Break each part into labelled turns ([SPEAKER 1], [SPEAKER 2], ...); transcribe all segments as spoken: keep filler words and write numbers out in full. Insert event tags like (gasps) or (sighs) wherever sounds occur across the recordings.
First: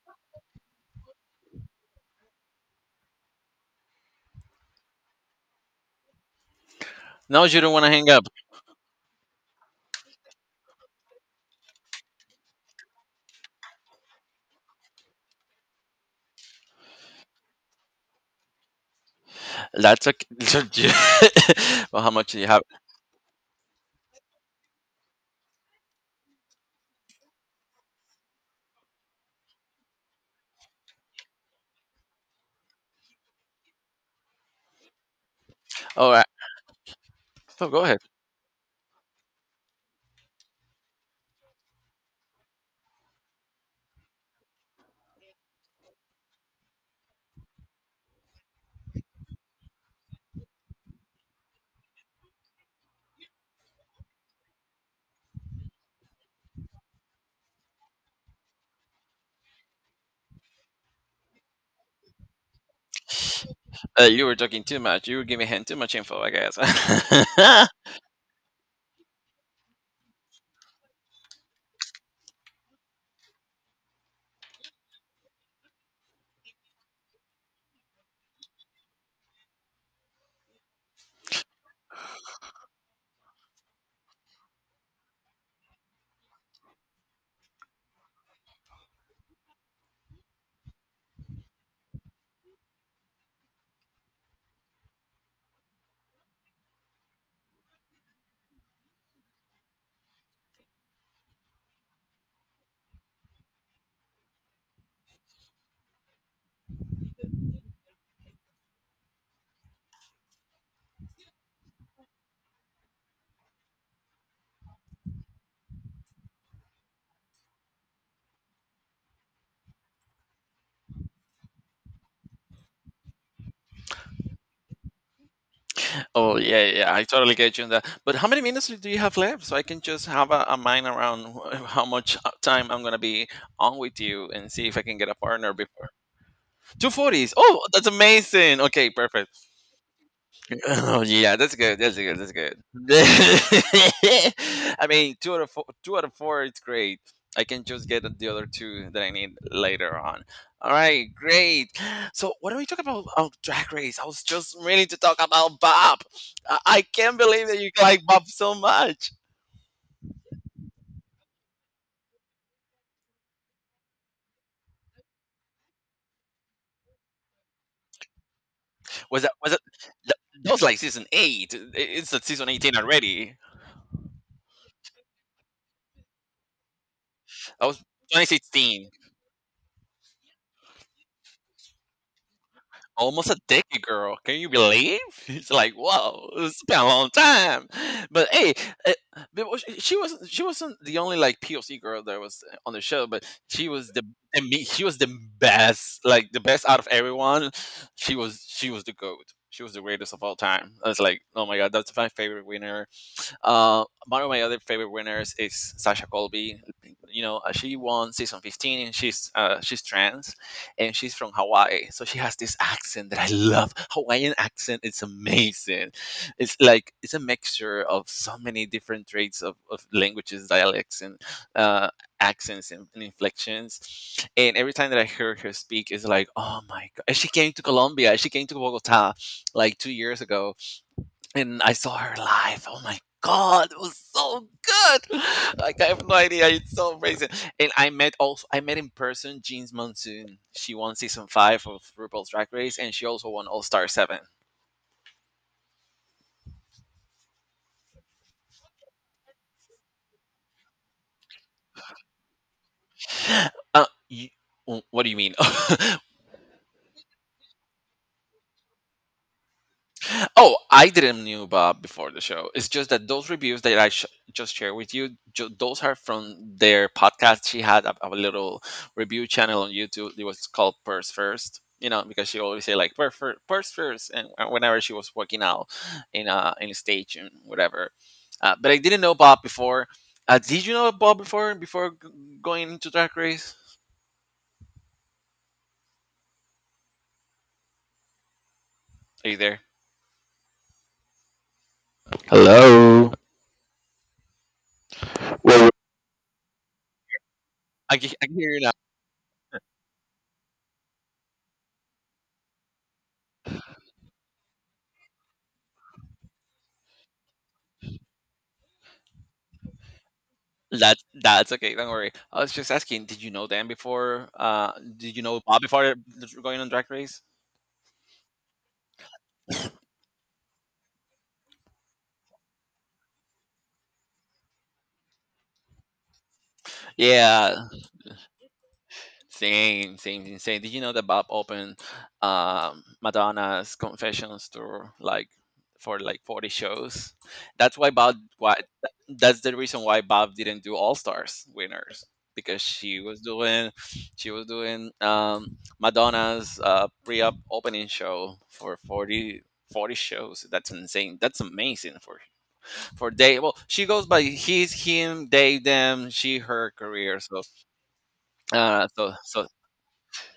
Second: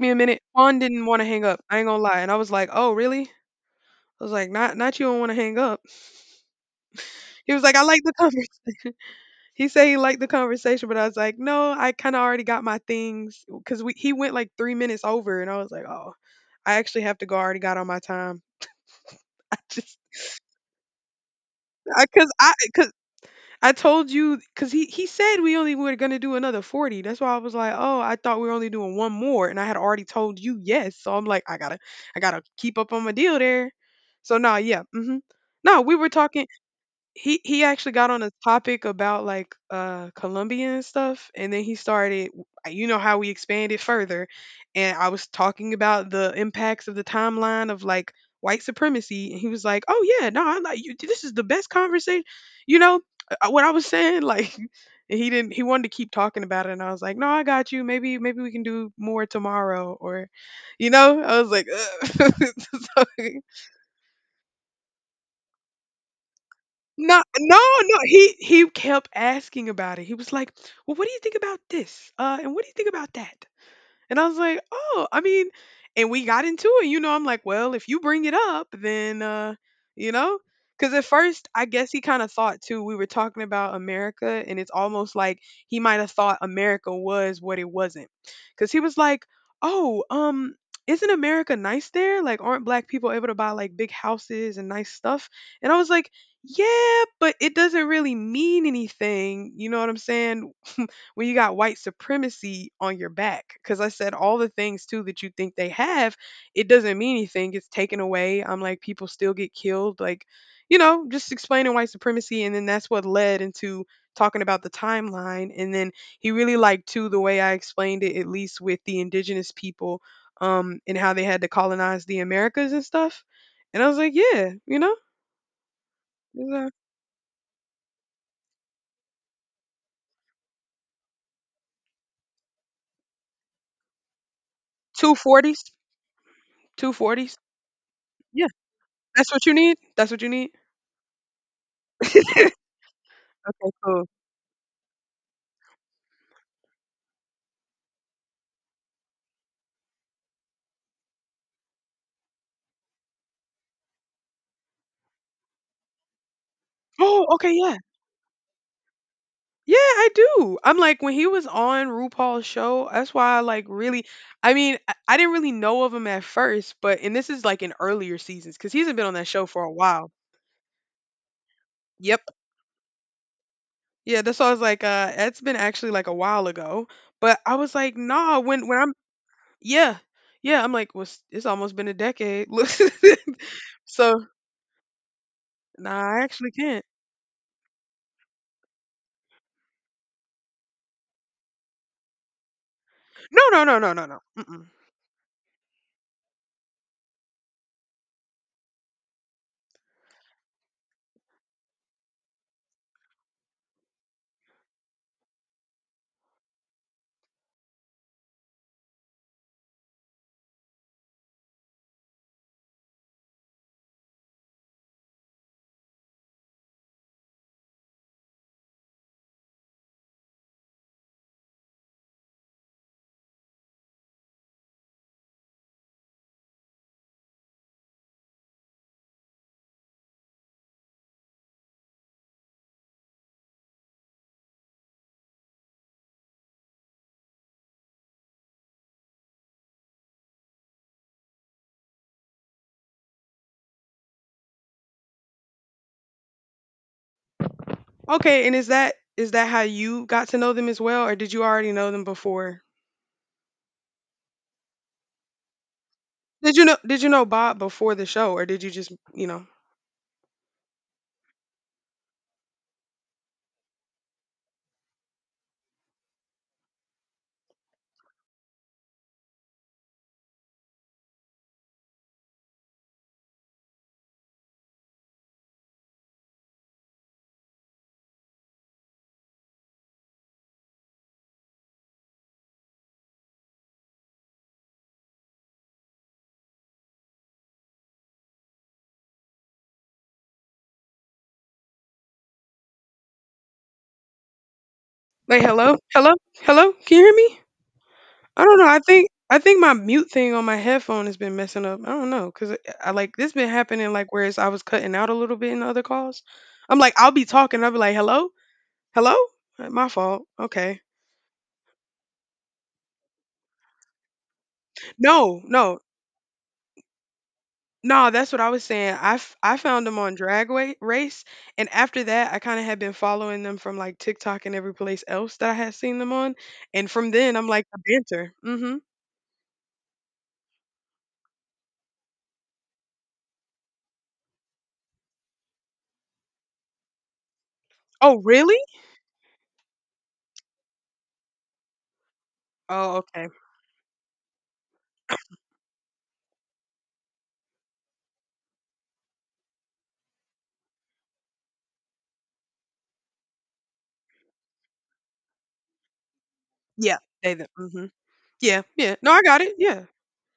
[SPEAKER 1] Me a minute. Juan didn't want to hang up. I ain't gonna lie, and I was like, "Oh, really?" I was like, "Not, not you don't want to hang up."
[SPEAKER 2] No,
[SPEAKER 1] He
[SPEAKER 2] you
[SPEAKER 1] was
[SPEAKER 2] don't
[SPEAKER 1] like, "I
[SPEAKER 2] want to
[SPEAKER 1] like
[SPEAKER 2] hang
[SPEAKER 1] the
[SPEAKER 2] up.
[SPEAKER 1] conversation." (laughs) He said he liked the conversation, but I was like, "No, I kind of already got my things because we he went like three minutes over, and I was like, oh, I actually have to go. I already got all my time." (laughs) I just
[SPEAKER 2] That's okay. (laughs) So you- (laughs) well,
[SPEAKER 1] I
[SPEAKER 2] how
[SPEAKER 1] because
[SPEAKER 2] much do you
[SPEAKER 1] I
[SPEAKER 2] have?
[SPEAKER 1] because I told you because he he said we only were gonna do another forty. That's why I was like, oh, I thought we were only doing one more, and I had already told you yes. So I'm like, I gotta I gotta keep up on my deal there. So nah, yeah, mm-hmm. No, we were
[SPEAKER 2] All right.
[SPEAKER 1] talking. He he
[SPEAKER 2] Oh, go
[SPEAKER 1] actually
[SPEAKER 2] ahead.
[SPEAKER 1] got on a topic about like uh Colombia and stuff, and then he started, you know, how we expanded further. And I was talking about the impacts of the timeline of like white supremacy, and he was like, "Oh yeah, no, I like you. This is the best conversation, you know, uh, uh, what I was saying, like," (laughs) and he didn't, he wanted to keep talking about it, and I was like, "No, I got you. Maybe maybe we can do more tomorrow or, you know." I was like, (laughs) ugh. (laughs) So,
[SPEAKER 2] Uh, you were talking too much. You were giving him too much info, I
[SPEAKER 1] no, no,
[SPEAKER 2] guess. (laughs)
[SPEAKER 1] no. He he kept asking about it. He was like, "Well, what do you think about this? Uh, and what do you think about that?" And I was like, "Oh, I mean," and we got into it. You know, I'm like, "Well, if you bring it up, then uh, you know." Cuz at first, I guess he kind of thought too we were talking about America, and it's almost like he might have thought America was what it wasn't. Cuz he was like, "Oh, um isn't America nice there? Like, aren't black people able to buy like big houses and nice stuff?" And I was like, "Yeah, but it doesn't really mean anything." You know what I'm saying? When you got white supremacy on your back. Because I said all the things too that you think they have, it doesn't mean anything. It's taken away. I'm like, people still get killed. Like, you know, just explaining white supremacy. And then that's what led into talking about the timeline. And then he really liked too the way I explained it, at least with the indigenous people, um, and how they had to colonize the Americas and stuff. And I was like, yeah, you know,
[SPEAKER 2] Oh yeah, yeah, yeah, I totally get you on that. But how many minutes do you have left? So I can just have a, a mind around wh- how much uh, time I'm gonna be on with you and see if I can get a
[SPEAKER 1] two
[SPEAKER 2] partner
[SPEAKER 1] forties,
[SPEAKER 2] before two
[SPEAKER 1] two
[SPEAKER 2] forties.
[SPEAKER 1] forties.
[SPEAKER 2] Oh, that's
[SPEAKER 1] Yeah,
[SPEAKER 2] amazing. Okay, perfect.
[SPEAKER 1] that's what you need. That's what you need.
[SPEAKER 2] (laughs) Oh yeah, that's good. That's good. That's good.
[SPEAKER 1] (laughs) Okay, cool.
[SPEAKER 2] (laughs) I mean, two out of four, two out of four, it's great. I can just get the other two that I need later on. All right, great. So, what are we talking about? Oh, Drag Race. I was just ready to talk about Bob. I, I can't
[SPEAKER 1] Oh,
[SPEAKER 2] believe
[SPEAKER 1] okay,
[SPEAKER 2] that you
[SPEAKER 1] yeah.
[SPEAKER 2] like Bob so much.
[SPEAKER 1] Yeah, I do. I'm like when he was on RuPaul's show, that's why I like really, I mean, I, I didn't really know of him at first, but and this is like in earlier seasons cuz he's been on
[SPEAKER 2] Was
[SPEAKER 1] that
[SPEAKER 2] that
[SPEAKER 1] show
[SPEAKER 2] was it?
[SPEAKER 1] for a while.
[SPEAKER 2] That, That was like season eight. It- It's at
[SPEAKER 1] Yep.
[SPEAKER 2] season eighteen already.
[SPEAKER 1] Yeah, that's why I was like uh that's been actually like a while ago, but I
[SPEAKER 2] That
[SPEAKER 1] was
[SPEAKER 2] was
[SPEAKER 1] like,
[SPEAKER 2] twenty
[SPEAKER 1] "Nah, when when
[SPEAKER 2] sixteen.
[SPEAKER 1] I'm yeah." Yeah, I'm like, "Was it's almost been a decade." (laughs) Look,
[SPEAKER 2] Almost a decade, girl.
[SPEAKER 1] so,
[SPEAKER 2] Can you believe? (laughs) It's like,
[SPEAKER 1] nah, I
[SPEAKER 2] whoa,
[SPEAKER 1] actually
[SPEAKER 2] it's been a
[SPEAKER 1] can't.
[SPEAKER 2] long time. But hey, it, but was- she wasn't she wasn't the only like P O C girl that was on the show, but
[SPEAKER 1] No, no,
[SPEAKER 2] she
[SPEAKER 1] no,
[SPEAKER 2] was
[SPEAKER 1] no,
[SPEAKER 2] the
[SPEAKER 1] no, no.
[SPEAKER 2] and me,
[SPEAKER 1] Mm-mm.
[SPEAKER 2] she was the best, like the best out of everyone. She was she was the goat. She was the greatest of all time. I was like, oh my god, that's my favorite winner. Uh, one of my other favorite winners is Sasha Colby. You know, uh, she won season fifteen. And she's uh, she's trans, and she's from Hawaii, so she has this accent that I love. Hawaiian accent, it's amazing. It's like it's a mixture of so many different traits of, of languages, dialects, and uh, accents and, and inflections. And every time that I hear her speak, it's like, oh my god! And she came to Colombia. She came to Bogota like two years ago and I saw her live. Oh my god, it was so good. (laughs) Like I have no idea. It's so amazing. And I met also I met in person Jeans Monsoon. She won season five of RuPaul's Drag Race, and she also won All Star Seven.
[SPEAKER 1] Okay, and is that is that how you got to know them as well, or did you already know them before?
[SPEAKER 2] Uh, you, what do you mean? (laughs)
[SPEAKER 1] Did you know did you know Bob before the show, or did you just, you know,
[SPEAKER 2] Oh, I didn't knew about before the show. It's just that those reviews that I sh- just shared with you, ju- those are from their podcast. She had a, a little review channel on YouTube. It was called Purse First. You know, because she always say like purse first, purse first, and and whenever she was working out in a in a stage and whatever. Uh, but I didn't know Bob before. Uh, did you know Bob before before g- going into Drag Race? Are you there? Hello.
[SPEAKER 1] wait, hello? Hello? Hello? Can you hear me?
[SPEAKER 2] I can, I can
[SPEAKER 1] I
[SPEAKER 2] hear
[SPEAKER 1] don't know.
[SPEAKER 2] you.
[SPEAKER 1] I think I think my mute thing on my headphone has been messing up. I don't know, 'cause I, I like this been happening like whereas I was cutting out a little bit in other calls. I'm like, I'll be talking, I'll be like, hello? Hello? Uh, My fault. Okay.
[SPEAKER 2] That that's okay. Don't worry. I was just asking, did you know them before? Uh, did you know
[SPEAKER 1] No,
[SPEAKER 2] Bob
[SPEAKER 1] no.
[SPEAKER 2] before going on Drag Race?
[SPEAKER 1] No, that's what I was saying. I, f- I found them on Drag Wa- Race, and after that, I kind of had been following them from like TikTok and every place else that I had seen them on. And from then, I'm
[SPEAKER 2] Yeah.
[SPEAKER 1] like the banter. Mm-hmm.
[SPEAKER 2] Same, same, insane. Did you know that Bob opened um, Madonna's Confessions tour like for like forty shows? That's why Bob.
[SPEAKER 1] Oh,
[SPEAKER 2] Why
[SPEAKER 1] really?
[SPEAKER 2] that's the reason why Bob didn't do All Stars winners because
[SPEAKER 1] Oh,
[SPEAKER 2] she was
[SPEAKER 1] okay.
[SPEAKER 2] doing she was doing um, Madonna's uh, pre-op opening show for forty forty shows. That's insane. That's amazing for for Dave. Well, she goes by he's him, they, them, she, her
[SPEAKER 1] Yeah,
[SPEAKER 2] career.
[SPEAKER 1] they.
[SPEAKER 2] So,
[SPEAKER 1] The, mm-hmm. Yeah,
[SPEAKER 2] uh,
[SPEAKER 1] yeah. No,
[SPEAKER 2] so,
[SPEAKER 1] I got
[SPEAKER 2] so
[SPEAKER 1] it. Yeah.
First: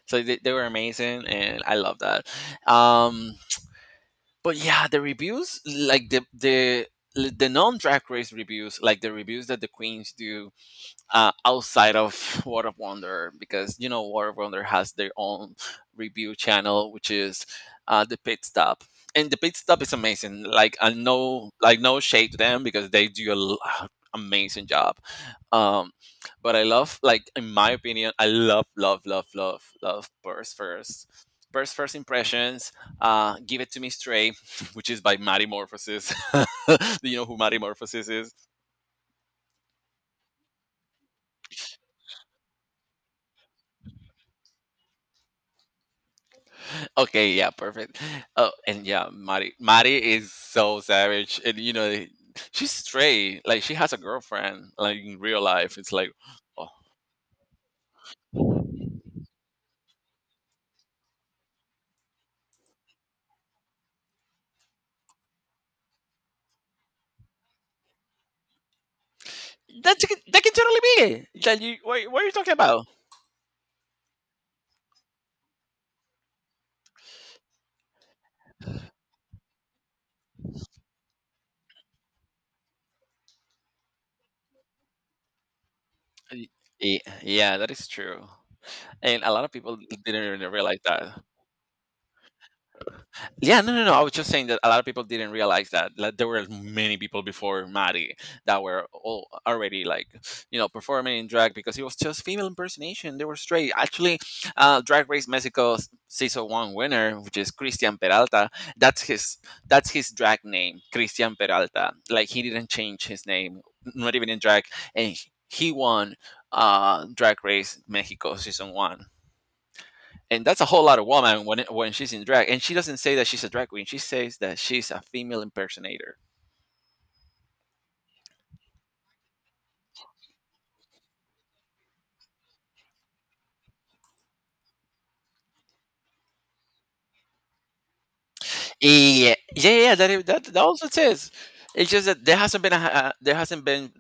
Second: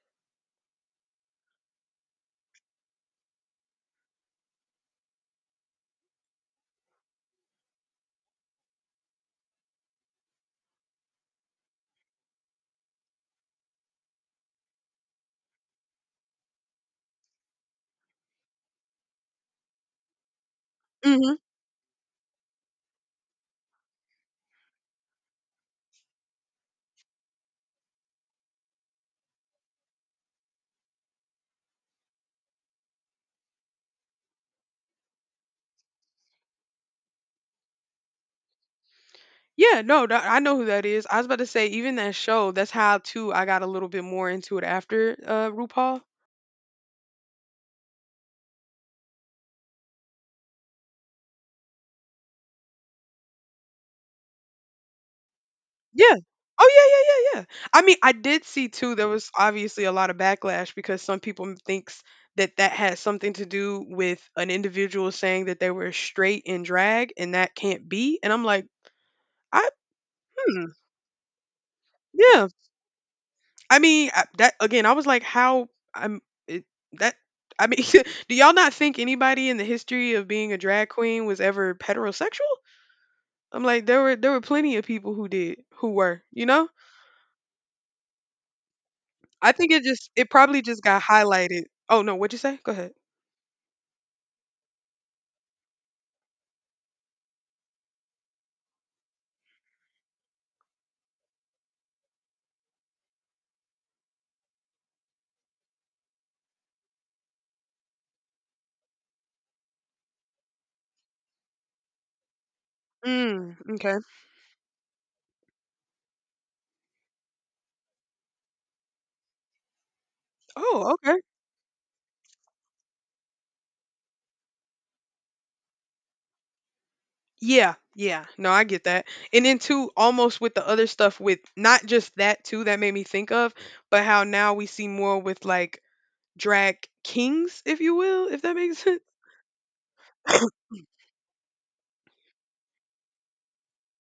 [SPEAKER 2] so they, they were amazing, and I love that. Um, but yeah, the reviews, like the the the non drag race reviews, like the reviews that the queens do uh, outside of (laughs) World of Wonder because you know World of Wonder has their own review channel, which is uh, the pit stop, and the pit stop is amazing. Like I
[SPEAKER 1] Mm-hmm.
[SPEAKER 2] no like No shade to them because they do a l- uh, amazing job. Um, but I love like in my opinion, I love love love love love Burst First. Burst First Impressions, uh, Give It To Me Straight, (laughs) which is by Marimorphosis. (laughs) Do you know who Marimorphosis is?
[SPEAKER 1] Yeah, no, tha- I know who that is. I was about to say even that show. That's how too I got a little bit more into it after uh RuPaul.
[SPEAKER 2] Okay, yeah, perfect. Oh, and yeah, Mari Mari is so savage, and you know, they- she's straight. Like she has a girlfriend, like in real life. It's like,
[SPEAKER 1] Yeah.
[SPEAKER 2] oh,
[SPEAKER 1] Oh yeah, yeah, yeah, yeah. I mean, I did see too. There was obviously a lot of backlash because some people m- thinks that that has something to do with an individual saying that they were straight in drag, and that can't be. And I'm like, I,
[SPEAKER 2] that can, that can
[SPEAKER 1] hmm,
[SPEAKER 2] totally be it. That you, what, what are you
[SPEAKER 1] yeah.
[SPEAKER 2] talking about?
[SPEAKER 1] I mean, I, that again. I was like, how I'm it, that. I mean, (laughs) do y'all not think anybody in the history of being a drag queen was ever heterosexual? I'm like, there were there were plenty of people who did who were, you
[SPEAKER 2] Y-
[SPEAKER 1] know.
[SPEAKER 2] y- Yeah, that is true, and a lot of
[SPEAKER 1] I think
[SPEAKER 2] people
[SPEAKER 1] it just
[SPEAKER 2] didn't
[SPEAKER 1] it
[SPEAKER 2] even
[SPEAKER 1] probably
[SPEAKER 2] realize
[SPEAKER 1] just got
[SPEAKER 2] that.
[SPEAKER 1] highlighted. Oh, no, what'd you say? Go ahead.
[SPEAKER 2] Yeah, no, no, no. I was just saying that a lot of people didn't realize that, like, there were many people before Maddie that were all already like, you know, performing in drag because it was just female impersonation. They were straight. Actually, uh, Drag Race Mexico s- season one winner, which is Cristian Peralta, that's his that's his drag name, Cristian Peralta. Like he didn't change his
[SPEAKER 1] Mm,
[SPEAKER 2] name,
[SPEAKER 1] okay.
[SPEAKER 2] not even in drag, and he he won uh Drag Race Mexico season one, and that's a whole
[SPEAKER 1] Oh,
[SPEAKER 2] lot of
[SPEAKER 1] okay.
[SPEAKER 2] woman. When it- when she's in drag, and she doesn't say that she's a drag queen, she says that she's a female impersonator.
[SPEAKER 1] Yeah, yeah. No, I get that. And then too, almost with the other stuff with not just that too that made me think of, but how now we see more with, like, drag kings, if you will, if that makes (laughs) sense?
[SPEAKER 2] Yeah, yeah, yeah, that is, that, that also says, it's just that there hasn't been a, a there hasn't been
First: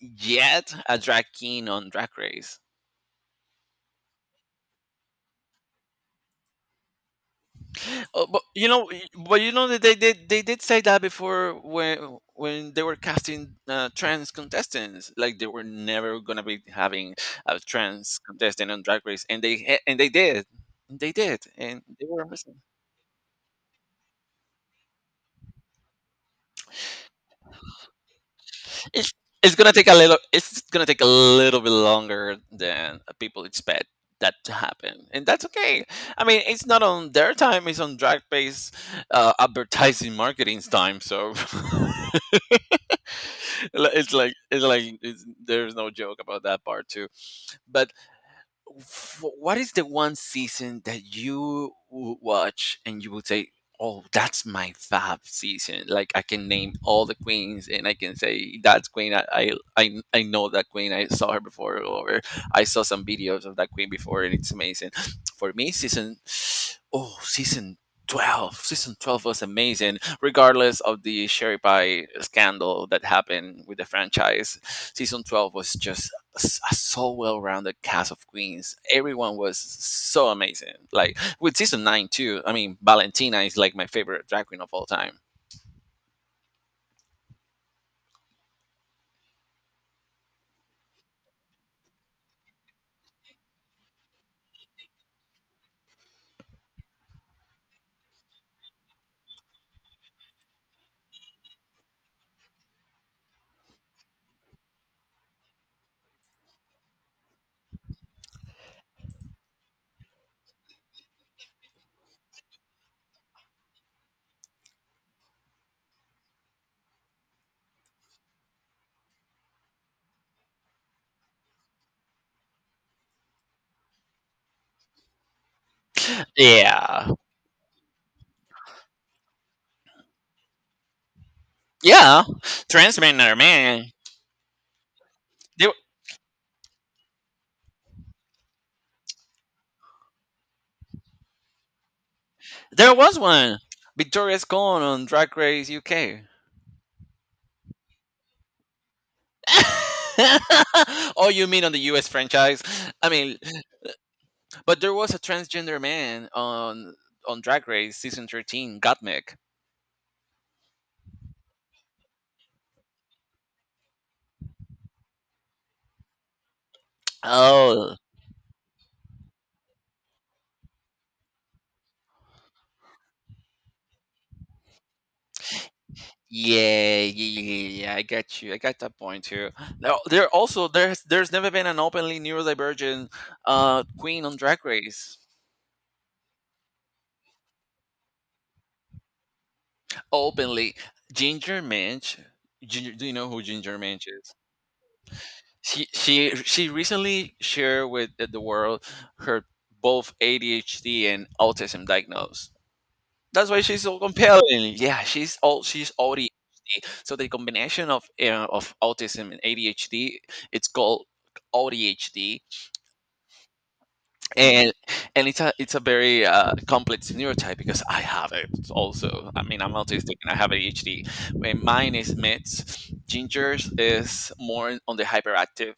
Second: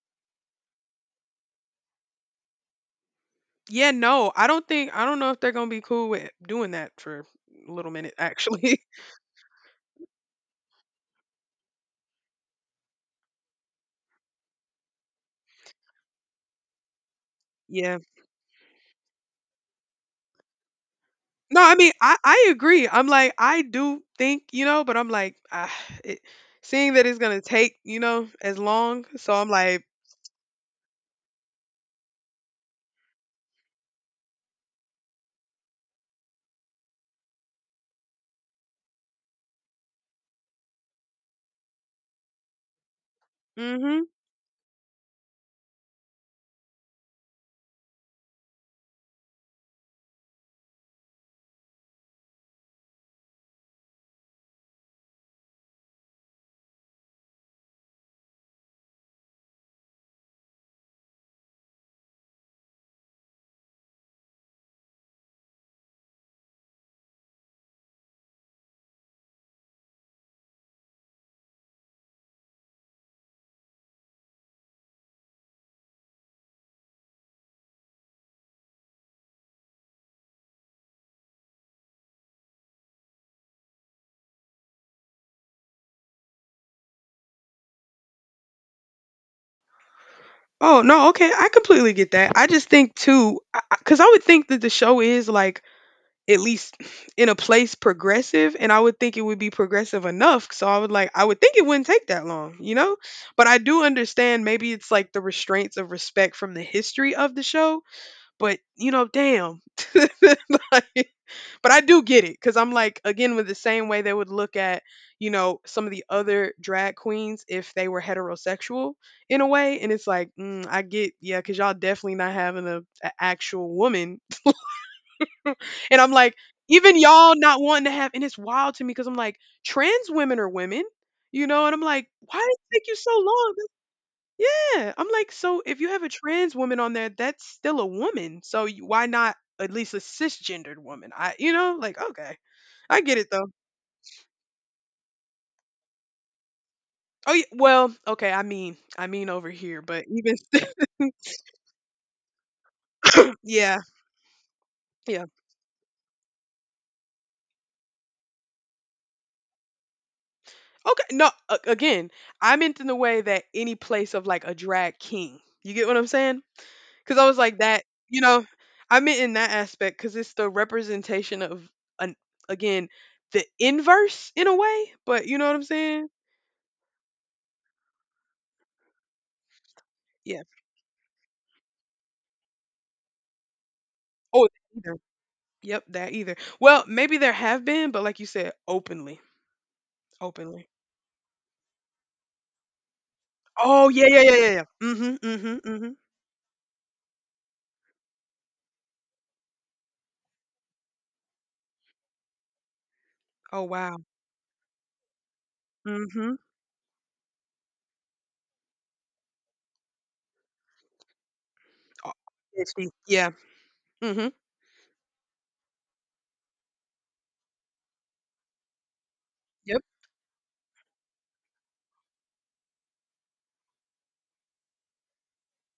[SPEAKER 2] yet a drag king on drag race.
[SPEAKER 1] Yeah, no, I don't think, I don't know if they're gonna be cool with doing that for a little minute,
[SPEAKER 2] Oh, but you
[SPEAKER 1] actually.
[SPEAKER 2] know
[SPEAKER 1] (laughs)
[SPEAKER 2] y- but you know that they did they did say that before, when when they were casting uh, trans contestants, like they were never gonna be having a
[SPEAKER 1] Yeah.
[SPEAKER 2] trans contestant on drag race, and they and they did. They did
[SPEAKER 1] No, I
[SPEAKER 2] and
[SPEAKER 1] mean,
[SPEAKER 2] They
[SPEAKER 1] I
[SPEAKER 2] were
[SPEAKER 1] I
[SPEAKER 2] amazing.
[SPEAKER 1] agree. I'm like, I do think, you know, but I'm like, ah, it, seeing that it's gonna take, you know, as long,
[SPEAKER 2] It's
[SPEAKER 1] so I'm
[SPEAKER 2] it's gonna
[SPEAKER 1] like,
[SPEAKER 2] take a little. It's gonna take a little bit longer than people expect that to happen, and that's okay. I mean, it's not on their time; it's on drag-based uh, advertising marketing's time. So (laughs)
[SPEAKER 1] mm-hmm.
[SPEAKER 2] it's like it's like it's, there's no joke about that part too. But wh- what is the one season that you would watch and you would say, "Oh, that's my fab season." Like I can name all the queens and I can say that's queen. I I I, I know that queen. I saw her before, or I saw some videos of that queen before, and it's amazing. (sniffs) For me, season oh season twelve. Season twelve was amazing regardless of the sherry pie scandal that happened with the franchise. Season twelve was just s- a so well-rounded cast of queens. Everyone was so amazing. Like with season nine too. I mean, Valentina is like my favorite drag queen of all time.
[SPEAKER 1] Oh no, okay, I completely get that. I just think too, because I, would think that the show is like at least (sniffs) in a place progressive, and I would think it would be progressive enough. So I would like, I would think it wouldn't take that long, you know. But I do understand maybe it's like the restraints of respect from the history of the show. But you know, damn, (laughs) like, but I do get it because I'm like again with the same way they would look at, you know, some of the other drag queens if they were heterosexual in a way, and it's like, mm, I get yeah because y'all definitely not having a, a actual woman, (laughs) and I'm like, even
[SPEAKER 2] Yeah,
[SPEAKER 1] y'all not wanting to have, and it's wild to me because I'm like, trans women are women, you know, and I'm like,
[SPEAKER 2] yeah.
[SPEAKER 1] why did it take you so
[SPEAKER 2] Transgender
[SPEAKER 1] long?
[SPEAKER 2] man.
[SPEAKER 1] Yeah, I'm like, so
[SPEAKER 2] There,
[SPEAKER 1] if you have a trans woman on there, that's still a woman, so you- why not? At least a cisgendered woman. I, you know, like, okay.
[SPEAKER 2] there
[SPEAKER 1] I get
[SPEAKER 2] was
[SPEAKER 1] it though.
[SPEAKER 2] one. Victoria's gone on Drag Race U K.
[SPEAKER 1] Oh yeah, well, okay. I mean, I mean over here, but even still,
[SPEAKER 2] (laughs) Oh,
[SPEAKER 1] (laughs)
[SPEAKER 2] you mean on the U S franchise? I mean,
[SPEAKER 1] yeah,
[SPEAKER 2] but there was a
[SPEAKER 1] yeah.
[SPEAKER 2] transgender man on on Drag Race season thirteen, Gottmik.
[SPEAKER 1] Okay, no. A- Again, I meant in the way that any place of like a drag king. You get what I'm saying? Because I was like that.
[SPEAKER 2] Oh
[SPEAKER 1] You know, I meant in that aspect because it's the representation of an, again, the inverse in a way. But you know what I'm saying?
[SPEAKER 2] yeah, yeah, yeah, yeah, yeah, I got you. I got that point too. Now there
[SPEAKER 1] Yeah.
[SPEAKER 2] also there's there's never been an openly neurodivergent uh queen on
[SPEAKER 1] Oh,
[SPEAKER 2] Drag
[SPEAKER 1] either.
[SPEAKER 2] Race.
[SPEAKER 1] Yep, that either. Well, maybe there have been, but like you said, openly, openly.
[SPEAKER 2] Openly, Ginger Minch. Ginger, do you know who Ginger
[SPEAKER 1] Oh
[SPEAKER 2] Minch
[SPEAKER 1] yeah, yeah,
[SPEAKER 2] is?
[SPEAKER 1] yeah, yeah, yeah. Mhm, mhm,
[SPEAKER 2] She
[SPEAKER 1] mhm.
[SPEAKER 2] she she recently shared with the world her both A D H D and autism diagnosed. That's why
[SPEAKER 1] Oh,
[SPEAKER 2] she's so
[SPEAKER 1] wow.
[SPEAKER 2] compelling. Yeah, she's all she's O D.
[SPEAKER 1] Mhm.
[SPEAKER 2] So the combination of uh, of autism and A D H D, it's called
[SPEAKER 1] Oh,
[SPEAKER 2] A D H D,
[SPEAKER 1] PhD. Yeah. Mhm.
[SPEAKER 2] and and it's a it's a very uh, complex neurotype because I have it also. I mean, I'm
[SPEAKER 1] Yep.
[SPEAKER 2] autistic and I have A D H D. When mine is mixed, Ginger's is more on the hyperactive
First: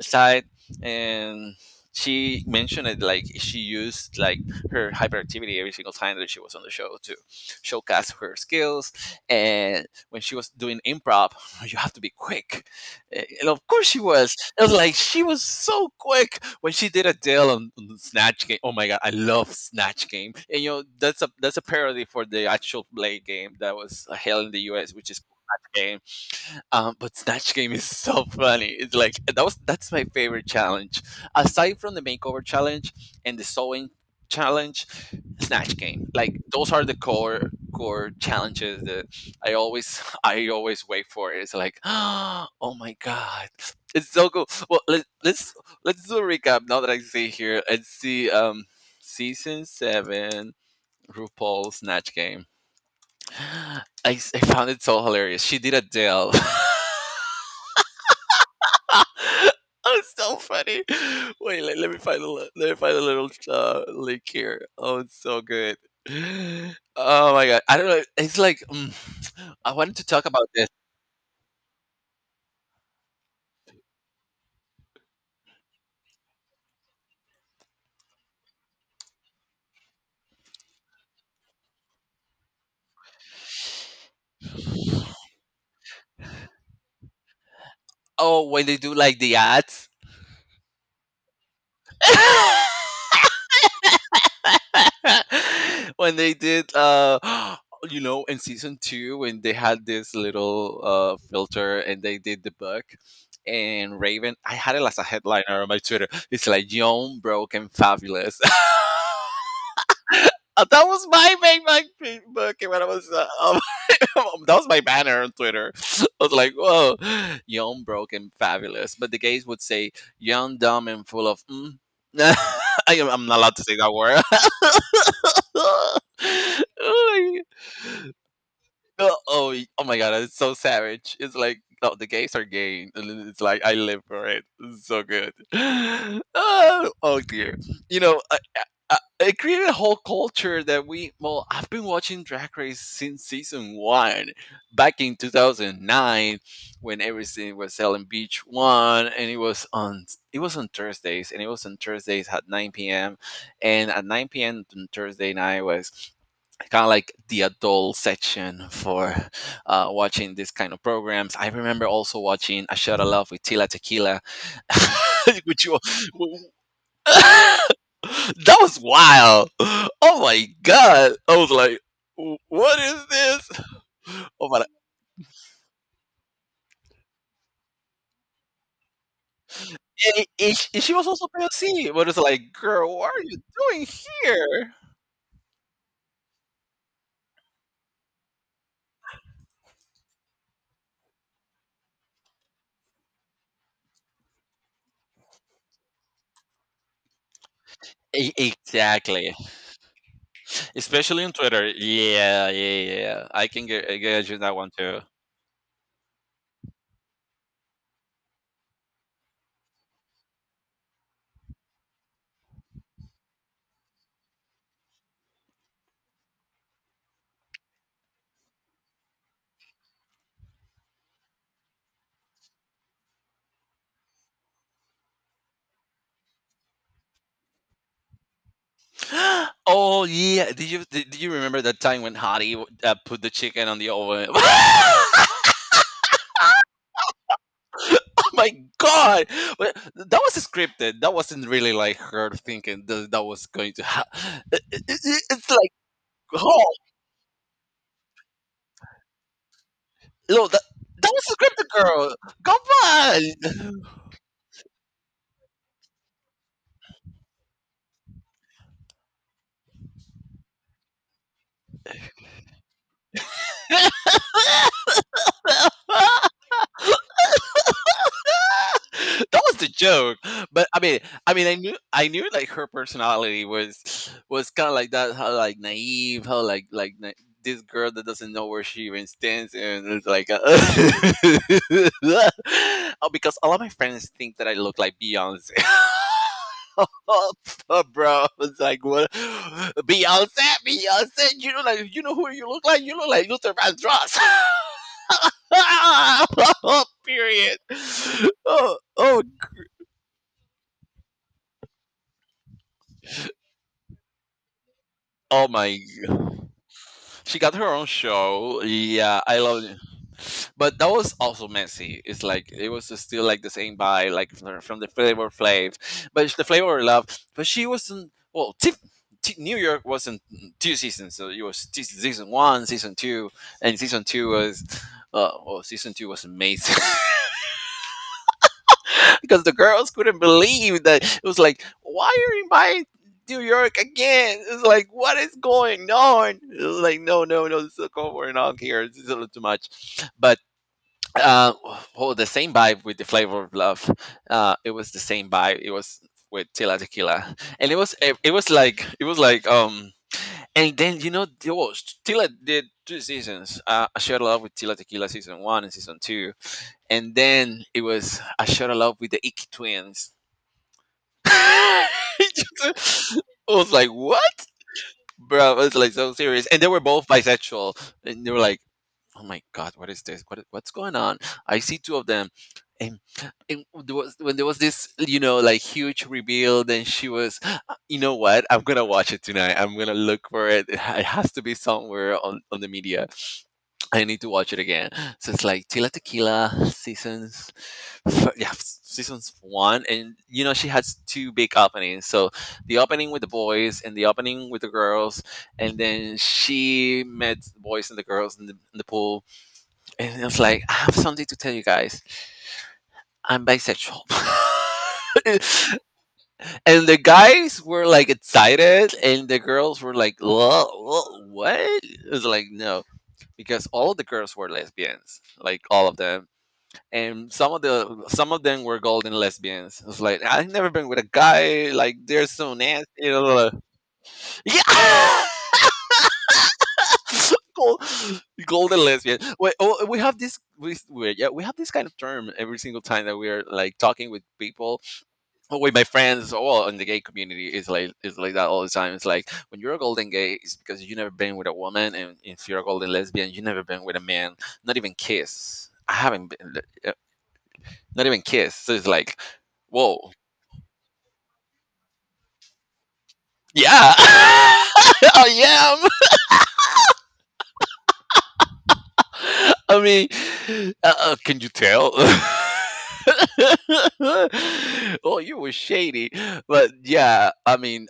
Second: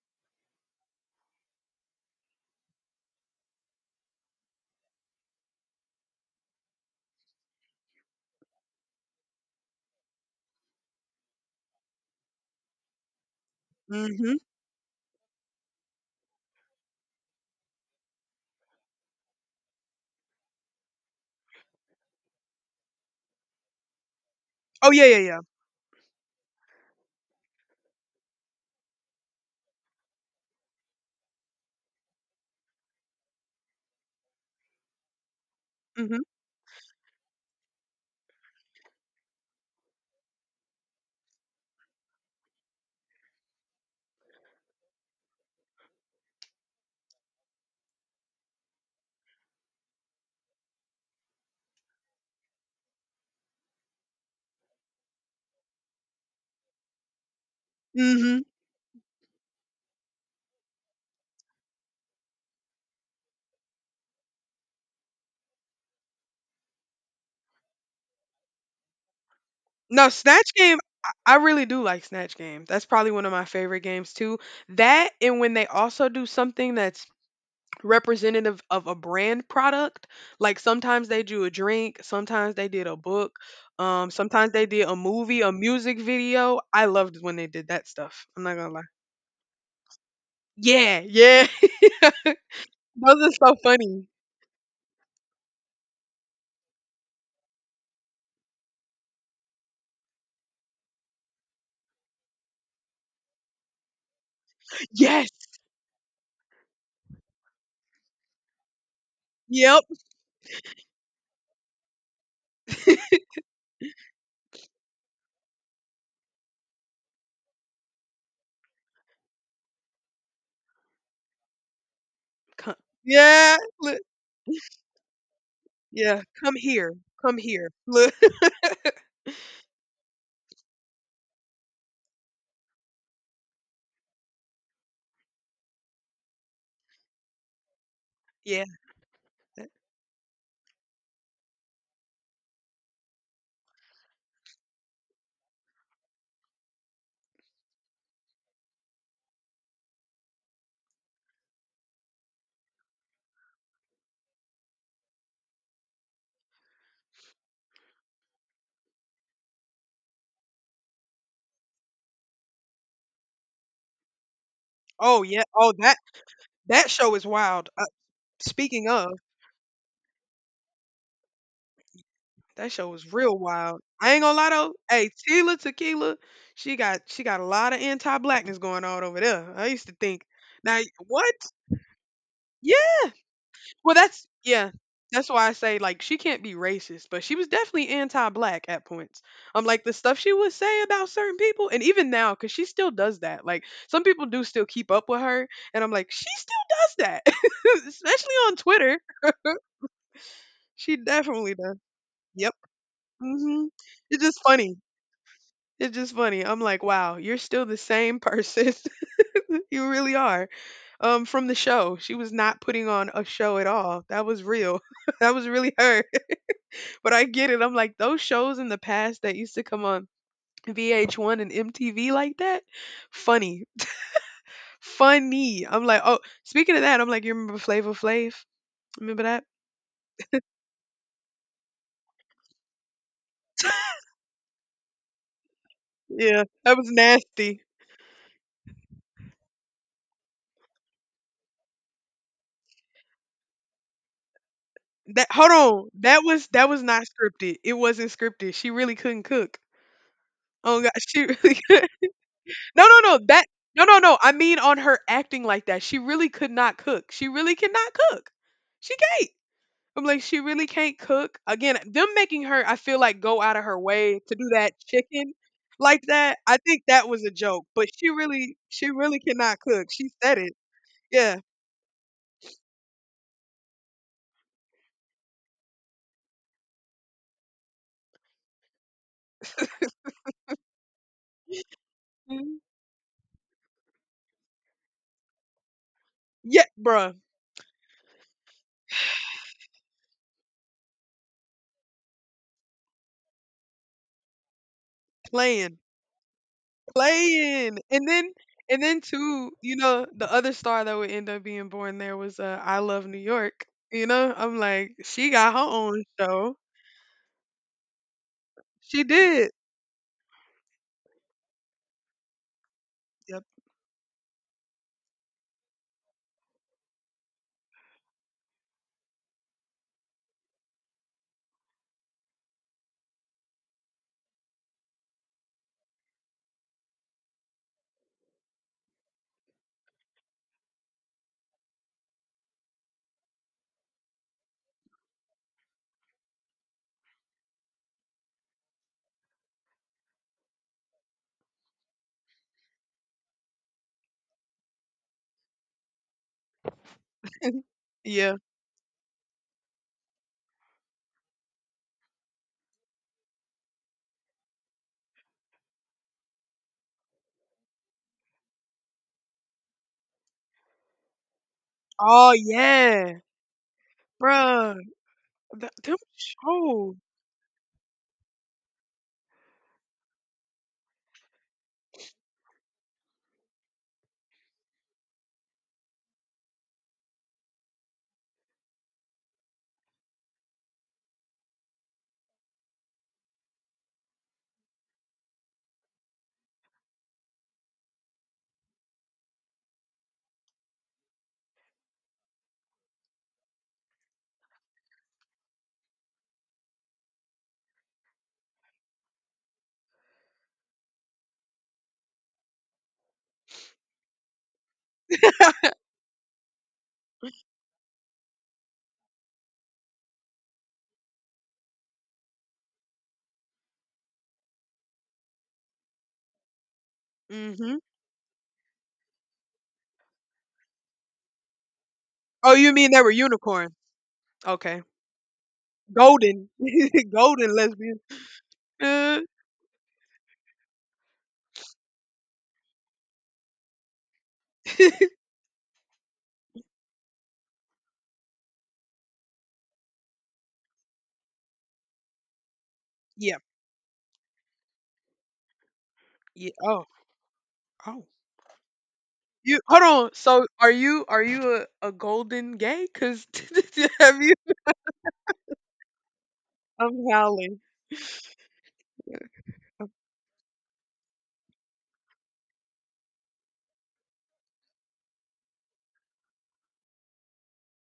[SPEAKER 2] side, and she mentioned it, like she used like her hyperactivity every single time that she was on the show to showcase her skills, and when she was doing improv (laughs) you have to be quick. Eh, And of course she was.
[SPEAKER 1] Mhm.
[SPEAKER 2] It was like she was so quick when she did a deal on, on the Snatch Game. Oh my god, I love Snatch Game. And you know that's a that's a parody for the actual Blade game that was held in the
[SPEAKER 1] Oh,
[SPEAKER 2] U S,
[SPEAKER 1] yeah,
[SPEAKER 2] which is
[SPEAKER 1] yeah, yeah.
[SPEAKER 2] Snatch Game. Um, but Snatch Game is so funny. It's like that was That's my favorite challenge. Aside from the makeover challenge and the sewing challenge, Snatch Game.
[SPEAKER 1] Mhm.
[SPEAKER 2] Like those are the core core challenges that I always (laughs) I always wait for. It's like, (gasps) oh my god, it's so cool. Well, let, let's let's do a recap now that I see here. Let's see, um season seven RuPaul's Snatch Game. (gasps) (sighs) I, s- I found it so hilarious. She did a deal. (laughs)
[SPEAKER 1] Mhm.
[SPEAKER 2] (laughs) Oh, it's so funny. Wait, let, let me find a li- let me find a little uh, link here. Oh, it's so good. Oh my god, I don't know. It's like mm, (tsk) I wanted to
[SPEAKER 1] No,
[SPEAKER 2] talk about
[SPEAKER 1] Snatch
[SPEAKER 2] this.
[SPEAKER 1] Game, I I really do like Snatch Game. That's probably one of my favorite games too. That and when they also do something that's representative of a brand product, like sometimes they do a drink, sometimes they did a book, um, sometimes they did a movie, a music video. I loved when they did that stuff. I'm
[SPEAKER 2] Oh,
[SPEAKER 1] not
[SPEAKER 2] when
[SPEAKER 1] gonna
[SPEAKER 2] they
[SPEAKER 1] lie.
[SPEAKER 2] do like the ads.
[SPEAKER 1] Yeah, yeah. (laughs)
[SPEAKER 2] (laughs)
[SPEAKER 1] Those are so funny.
[SPEAKER 2] (laughs) When they did uh (gasps) you know in season two when they had this little uh filter and they did the book, and Raven, I had it as a
[SPEAKER 1] Yes.
[SPEAKER 2] headliner on my Twitter. It's like young, broke, and fabulous. (laughs)
[SPEAKER 1] Yep.
[SPEAKER 2] Uh, that was my main my main book when I was uh, um, (laughs) that was my banner on Twitter. (laughs) I was like, "Whoa, young, broke, and fabulous." But the gays would say, "Young, dumb, and full of." Mm. (laughs)
[SPEAKER 1] Co
[SPEAKER 2] I am, I'm not allowed
[SPEAKER 1] Yeah,
[SPEAKER 2] to say that
[SPEAKER 1] look,
[SPEAKER 2] word. (laughs)
[SPEAKER 1] yeah, "Come
[SPEAKER 2] (laughs)
[SPEAKER 1] here,
[SPEAKER 2] Oh my
[SPEAKER 1] come here." Look, (laughs)
[SPEAKER 2] oh oh y- oh my god, it's so savage. It's like no, the gays are gay. And then It's like I live for it. It's so good. (gasps) (laughs) Oh, oh dear. You know, I, I,
[SPEAKER 1] yeah,
[SPEAKER 2] I- it created
[SPEAKER 1] that,
[SPEAKER 2] a whole culture that we well, I've been watching Drag Race since season one, back in two thousand nine, when everything was selling Beach One, and it was on it was on Thursdays, and it was on Thursdays at nine p m. And at nine p m on Thursday night was kind of like the adult section for uh, watching this kind of programs. I remember also watching A Shot of Love with Tila Tequila,
[SPEAKER 1] oh, yeah,
[SPEAKER 2] (laughs) which
[SPEAKER 1] oh,
[SPEAKER 2] you,
[SPEAKER 1] that that
[SPEAKER 2] (laughs)
[SPEAKER 1] show is wild, uh,
[SPEAKER 2] that was
[SPEAKER 1] speaking of,
[SPEAKER 2] wild. Oh my god! I was like, "Wh-
[SPEAKER 1] that
[SPEAKER 2] what
[SPEAKER 1] show
[SPEAKER 2] is
[SPEAKER 1] was real
[SPEAKER 2] this?
[SPEAKER 1] wild. I ain't gonna
[SPEAKER 2] Oh
[SPEAKER 1] lie,
[SPEAKER 2] my!"
[SPEAKER 1] though, hey, Tila Tequila, she got she got a lot of anti-blackness going on over there. I used to think,
[SPEAKER 2] And, and she
[SPEAKER 1] "Now,
[SPEAKER 2] and she was also
[SPEAKER 1] what?"
[SPEAKER 2] P O C, but it's like,
[SPEAKER 1] Yeah.
[SPEAKER 2] girl, what are you doing
[SPEAKER 1] Well, that's yeah.
[SPEAKER 2] here?
[SPEAKER 1] That's why I say like she can't be racist, but she was definitely anti-black at points. I'm like the stuff she would say about certain people, and even now, because she still does that. Like some people do still keep up with her, and I'm like, she still does that, (laughs)
[SPEAKER 2] E-
[SPEAKER 1] especially on Twitter.
[SPEAKER 2] exactly,
[SPEAKER 1] She
[SPEAKER 2] especially on
[SPEAKER 1] definitely
[SPEAKER 2] Twitter.
[SPEAKER 1] does.
[SPEAKER 2] Yeah, yeah,
[SPEAKER 1] Yep.
[SPEAKER 2] yeah, yeah. I can
[SPEAKER 1] Hmm.
[SPEAKER 2] get,
[SPEAKER 1] It's
[SPEAKER 2] get you
[SPEAKER 1] just
[SPEAKER 2] that one
[SPEAKER 1] funny.
[SPEAKER 2] too.
[SPEAKER 1] It's just funny. I'm like, wow, you're still the same person. (laughs) You really are. Um, from the show, she was not putting on a show at all. That was real. (laughs) That was really her. But I get it. I'm like, those shows in the past that used to come on V H one and M T V like that, funny. Funny. I'm like, oh, speaking of that, I'm like, you remember Flavor Flav? Remember that?
[SPEAKER 2] (gasps) Oh yeah, did you did, do you remember that time when Hottie w- uh, put the chicken on the oven? (laughs)
[SPEAKER 1] Yeah, that was nasty.
[SPEAKER 2] Oh my god, well, that was scripted. That wasn't really like her thinking that that was going to happen.
[SPEAKER 1] That
[SPEAKER 2] It's
[SPEAKER 1] hold
[SPEAKER 2] like
[SPEAKER 1] on, that was that
[SPEAKER 2] oh
[SPEAKER 1] was not scripted. It wasn't scripted. She really couldn't cook.
[SPEAKER 2] no, that
[SPEAKER 1] Oh god,
[SPEAKER 2] that
[SPEAKER 1] she
[SPEAKER 2] was
[SPEAKER 1] really
[SPEAKER 2] scripted,
[SPEAKER 1] (laughs)
[SPEAKER 2] girl.
[SPEAKER 1] no no
[SPEAKER 2] Come
[SPEAKER 1] no that no no no. I mean on her acting like that. She really could not cook. She really cannot cook. She can't. I'm like, she really can't cook. Again, them making her, I feel like, go out of her way to do that chicken like
[SPEAKER 2] on.
[SPEAKER 1] that.
[SPEAKER 2] (laughs)
[SPEAKER 1] I think that was a joke, but she really, she really
[SPEAKER 2] (laughs) That was
[SPEAKER 1] cannot
[SPEAKER 2] the
[SPEAKER 1] cook. She
[SPEAKER 2] joke.
[SPEAKER 1] said it.
[SPEAKER 2] But I mean, I
[SPEAKER 1] Yeah.
[SPEAKER 2] mean, I knew, I knew, like her personality was was kind of like that, how like naive, how like like na- this girl that doesn't know where she even stands, and it's like,
[SPEAKER 1] Mhm.
[SPEAKER 2] (laughs) oh, because all of my friends think that I look like Beyonce. (laughs)
[SPEAKER 1] Yeah, bruh.
[SPEAKER 2] Oh, bro, it's like what Beyonce, Beyonce. You know, like you know who you look like. You look like Luther Vandross.
[SPEAKER 1] Playing,
[SPEAKER 2] (laughs) (laughs) Period.
[SPEAKER 1] playing, and then,
[SPEAKER 2] Oh,
[SPEAKER 1] and then
[SPEAKER 2] oh,
[SPEAKER 1] too, you know, the other star that would end up being born there was uh, I Love New York. You know, I'm like, she
[SPEAKER 2] oh
[SPEAKER 1] got her
[SPEAKER 2] my
[SPEAKER 1] own
[SPEAKER 2] god.
[SPEAKER 1] show.
[SPEAKER 2] She got her own show.
[SPEAKER 1] She
[SPEAKER 2] Yeah, I
[SPEAKER 1] did.
[SPEAKER 2] love it. But that was also messy. It's like it was just still like
[SPEAKER 1] Yep.
[SPEAKER 2] the same vibe, like from from the Flavor Flav, but it's the Flavor of Love. But she wasn't well. Tip, T- New York wasn't two seasons, so it was t- season one, season two, and season two was. Uh, oh, Season two was amazing. (laughs) Because the girls couldn't believe that it was like, why are you buying New York again? It's like, what is going on? It was like, no, no, no, this is going on here. This is a little too much. But uh, well, the same vibe with the Flavor of Love. Uh, it was the same vibe. It was with Tila Tequila,
[SPEAKER 1] (laughs)
[SPEAKER 2] and it was it, it
[SPEAKER 1] yeah.
[SPEAKER 2] was like it was like um. And then you know, there was Tila did two seasons. Uh, I shared a love with Tila Tequila, season one and season two, and then it was I shared a love with the Iki twins. (laughs) I
[SPEAKER 1] Oh yeah,
[SPEAKER 2] was like, what?
[SPEAKER 1] bruh.
[SPEAKER 2] Bro,
[SPEAKER 1] Th-
[SPEAKER 2] it's like
[SPEAKER 1] them
[SPEAKER 2] so serious. And they were
[SPEAKER 1] shows.
[SPEAKER 2] both bisexual. And they were like, oh my god, what is this? What, what's going on? I see two of them. And, and there was, when there was this, you know, like huge reveal, then she was, "Uh, you know what? I'm going to watch it tonight. I'm going to look for it. It has to be somewhere on, on the media. I need to watch it again." So it's like Tila Tequila seasons, f- yeah, s- seasons one, and you know she has two big openings. So the opening with the boys and the opening with the girls, and then she met the boys and the girls in the, in the pool, and it's like I have something to tell you guys. I'm bisexual. (laughs) And the guys were like excited, and the girls were like, "Wha- wha- "What?" It's like, no, because all of the girls were lesbians, like all of them, and some of
[SPEAKER 1] Hmm.
[SPEAKER 2] the some of them were golden lesbians. It was like I've never been with a guy, like they're
[SPEAKER 1] Oh,
[SPEAKER 2] so
[SPEAKER 1] you
[SPEAKER 2] nasty,
[SPEAKER 1] mean they
[SPEAKER 2] you
[SPEAKER 1] were
[SPEAKER 2] know.
[SPEAKER 1] unicorn?
[SPEAKER 2] (laughs)
[SPEAKER 1] Okay,
[SPEAKER 2] Yeah,
[SPEAKER 1] golden, (laughs)
[SPEAKER 2] (laughs)
[SPEAKER 1] golden
[SPEAKER 2] Gold-
[SPEAKER 1] lesbian.
[SPEAKER 2] golden lesbian.
[SPEAKER 1] Uh,
[SPEAKER 2] Wait, oh, we have this. We, we yeah, we have this kind of term every single time that we are like talking with people
[SPEAKER 1] (laughs)
[SPEAKER 2] with my friends, well in the gay community, is like is like that all the time. It's like when you're a golden gay, it's because you never been with a woman, and if you're a golden lesbian,
[SPEAKER 1] yeah,
[SPEAKER 2] you never been with a man, not even kiss. I haven't
[SPEAKER 1] yeah.
[SPEAKER 2] been
[SPEAKER 1] Oh,
[SPEAKER 2] uh,
[SPEAKER 1] oh.
[SPEAKER 2] not even kiss. So it's like
[SPEAKER 1] You hold on.
[SPEAKER 2] whoa,
[SPEAKER 1] So, are you are you a, a golden gay? Cause (laughs) have you?
[SPEAKER 2] yeah, (laughs) I am.
[SPEAKER 1] I'm howling.
[SPEAKER 2] (laughs) I mean uh, uh, can you tell? (laughs) Oh, you were shady. But yeah I mean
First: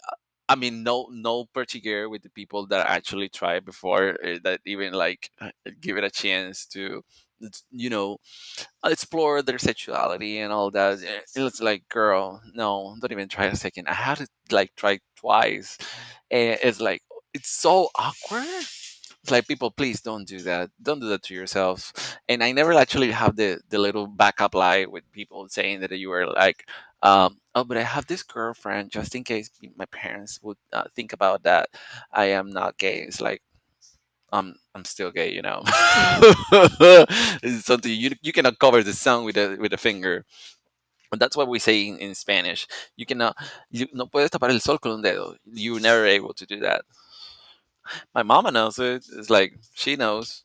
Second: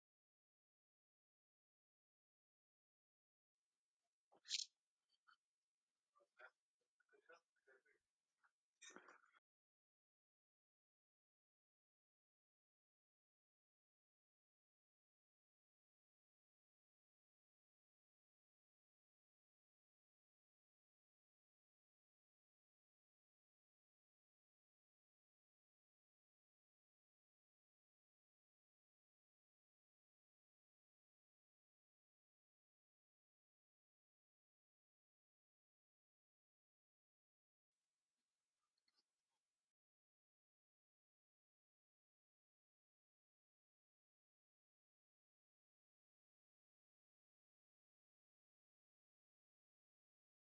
[SPEAKER 2] I mean, no, no particular with the people that actually tried before, uh, that even like uh, give it a chance to, it's, you know, explore their sexuality and all that. Eh, it was like, girl, no, don't even try a second. I had to like try twice, and it's like it's so awkward. It's like people, please don't do that. Don't do that to yourself. And I never actually have the the little backup lie with people saying that you were like, um, oh, but I have this girlfriend, just in case p- my parents would uh, think about that. I am not gay. It's like I'm I'm still gay, you know. (laughs) It's something you you cannot cover the sun with a with a finger. And that's what we say in, in Spanish. You cannot you no puedes tapar el sol con un dedo. You're never able to do that. My mama knows it. It's like she knows.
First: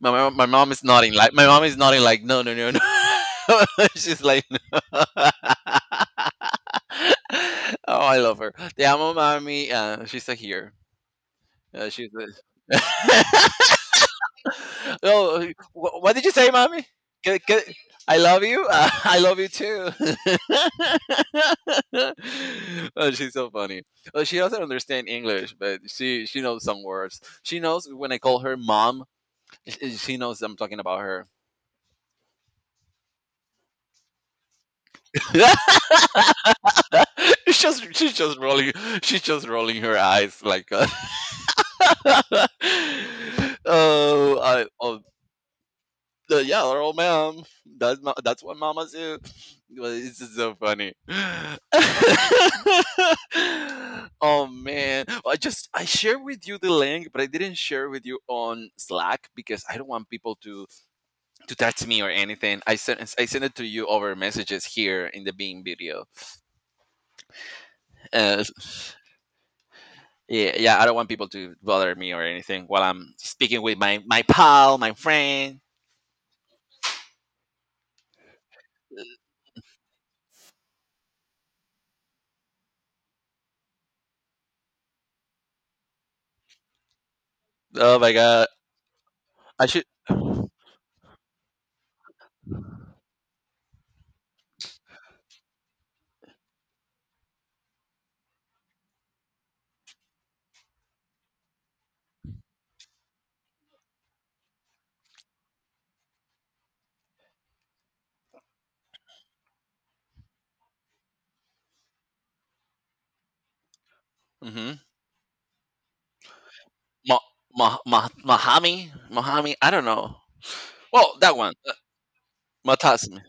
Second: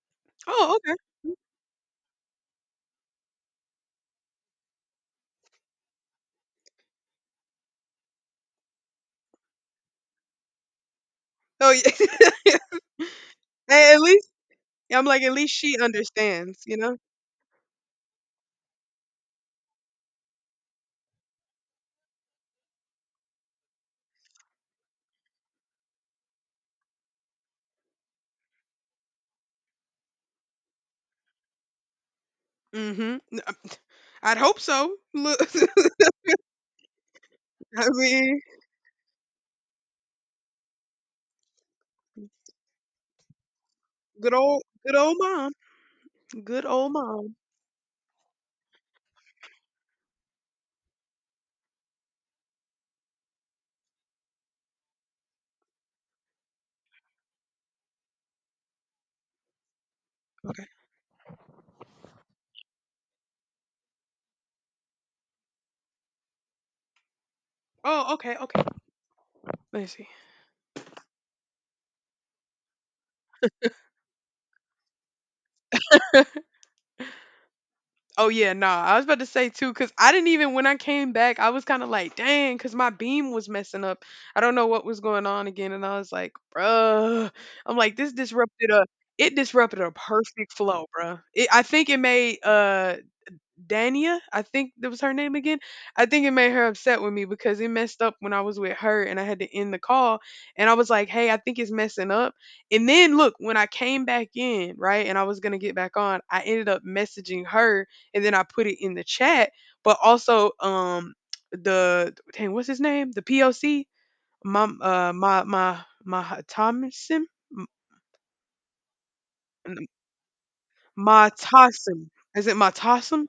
[SPEAKER 2] My, my my mom
[SPEAKER 1] Oh,
[SPEAKER 2] is
[SPEAKER 1] okay.
[SPEAKER 2] nodding, like my mom is nodding like no, no, no, no. (laughs) She's like no. (laughs) Oh, I love her. Te amo, mommy. Uh, she's a here.
[SPEAKER 1] Oh,
[SPEAKER 2] Uh, she's
[SPEAKER 1] yeah. (laughs)
[SPEAKER 2] a...
[SPEAKER 1] Hey, at least
[SPEAKER 2] (laughs)
[SPEAKER 1] I'm like at
[SPEAKER 2] oh,
[SPEAKER 1] least she
[SPEAKER 2] wh- what did you say,
[SPEAKER 1] understands. You
[SPEAKER 2] mommy?
[SPEAKER 1] know.
[SPEAKER 2] Good, good. I love you. Uh, (laughs) I love you too. (laughs) Oh, she's so funny. Oh, she doesn't understand English, but she she knows some words. She knows when I call her mom, sh- she knows I'm talking about her.
[SPEAKER 1] Hmm. I'd hope so. Look,
[SPEAKER 2] (laughs)
[SPEAKER 1] (laughs)
[SPEAKER 2] (laughs) She's
[SPEAKER 1] I
[SPEAKER 2] just she's just
[SPEAKER 1] mean,
[SPEAKER 2] rolling she's just rolling her eyes like uh, (laughs)
[SPEAKER 1] good
[SPEAKER 2] oh
[SPEAKER 1] old
[SPEAKER 2] I
[SPEAKER 1] good
[SPEAKER 2] oh
[SPEAKER 1] old mom.
[SPEAKER 2] the- yeah,
[SPEAKER 1] Good
[SPEAKER 2] oh
[SPEAKER 1] old mom.
[SPEAKER 2] ma'am, that's ma- that's what mamas do. Well, it's just so funny. (laughs) Oh man, well, I just I shared with you the link, but I didn't share with you on Slack because I don't want people
[SPEAKER 1] Okay.
[SPEAKER 2] to to text me or anything. I sent I sent it to you over messages here in the Beam video.
[SPEAKER 1] Oh, okay,
[SPEAKER 2] uh,
[SPEAKER 1] okay. Let me see.
[SPEAKER 2] Yeah, yeah. I don't want people to bother me or anything while I'm speaking with my my pal, my friend.
[SPEAKER 1] Oh yeah, nah. I was about to say too, cause I didn't even when I came back, I was kind of like, dang, cause my beam was messing up. I don't know what was going on again, and I was like, bruh, I'm like,
[SPEAKER 2] Oh my
[SPEAKER 1] this
[SPEAKER 2] god,
[SPEAKER 1] disrupted a, it
[SPEAKER 2] I
[SPEAKER 1] disrupted
[SPEAKER 2] should.
[SPEAKER 1] a perfect flow, bruh. It, I think it made uh Dania, I think that was her name again. I think it made her upset with me because it messed up when I was with her and I had to end the call. And I was like, hey, I think it's messing up. And then look, when I came back in, right, and I was going to get back on, I ended up messaging her and then I put it in the chat. But also, um, the dang, what's his name? The P O C, my,
[SPEAKER 2] Mm-hmm.
[SPEAKER 1] uh, my, my, my
[SPEAKER 2] Ma,
[SPEAKER 1] Thomason.
[SPEAKER 2] ma, ma, Mahami, Mahami. I don't know. Well, that one, uh,
[SPEAKER 1] Matasim, is it
[SPEAKER 2] Matasmi.
[SPEAKER 1] Matasim?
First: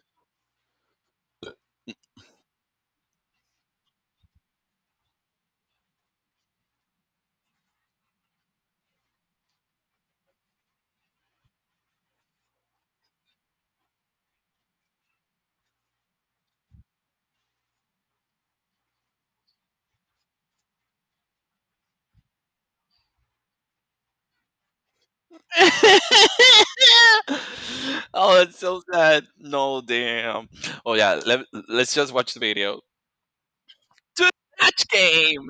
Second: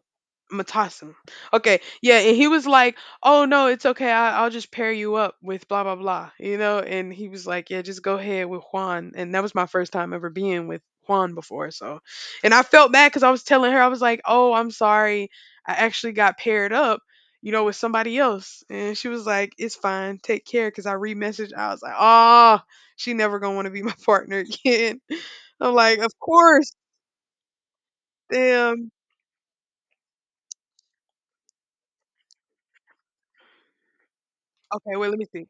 [SPEAKER 1] Matasim. Okay. Yeah, and he was like, "Oh no, it's okay. I, I'll just pair you up with blah blah blah." You know, and he was like, "Yeah, just go ahead with Juan." And that was my first time ever being with Juan before, so. And I felt bad cuz I was telling her I was like, "Oh, I'm sorry. I actually got paired up, you know, with somebody else." And she was like, "It's fine. Take care." Cuz I re-messaged. I was like, "Ah, she never going to want to be my (laughs) partner again." I'm like, "Of course."
[SPEAKER 2] (laughs) Oh, it's so
[SPEAKER 1] Damn.
[SPEAKER 2] sad. No, damn. Oh yeah. Let, let's just watch the video. To the match
[SPEAKER 1] Okay, wait, let me see.
[SPEAKER 2] game.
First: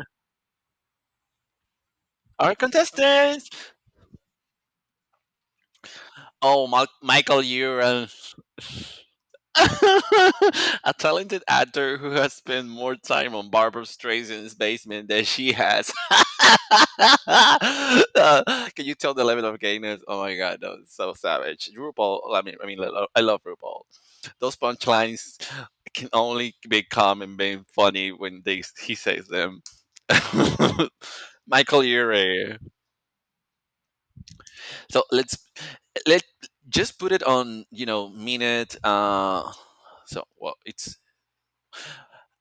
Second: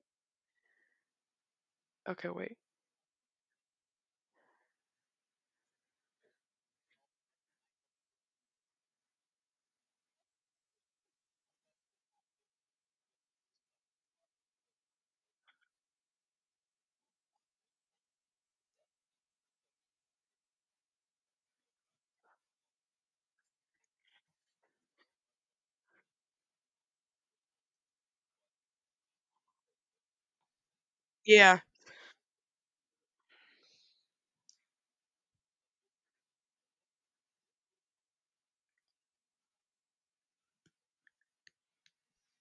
[SPEAKER 1] Okay,
[SPEAKER 2] Our
[SPEAKER 1] wait.
[SPEAKER 2] contestants. Oh, Ma- Michael, you (laughs) a talented actor who has spent more time on Barbara Streisand's basement than she has. (laughs) Uh, can you tell the level of gayness? Oh my god, that was so savage. RuPaul, I mean, I mean, I lo- I love RuPaul. Those punchlines can only be calm and be funny when they he says them. (laughs)
[SPEAKER 1] Yeah.
[SPEAKER 2] Michael Urie. So let's let just put it on, you know, minute. Uh, so well, it's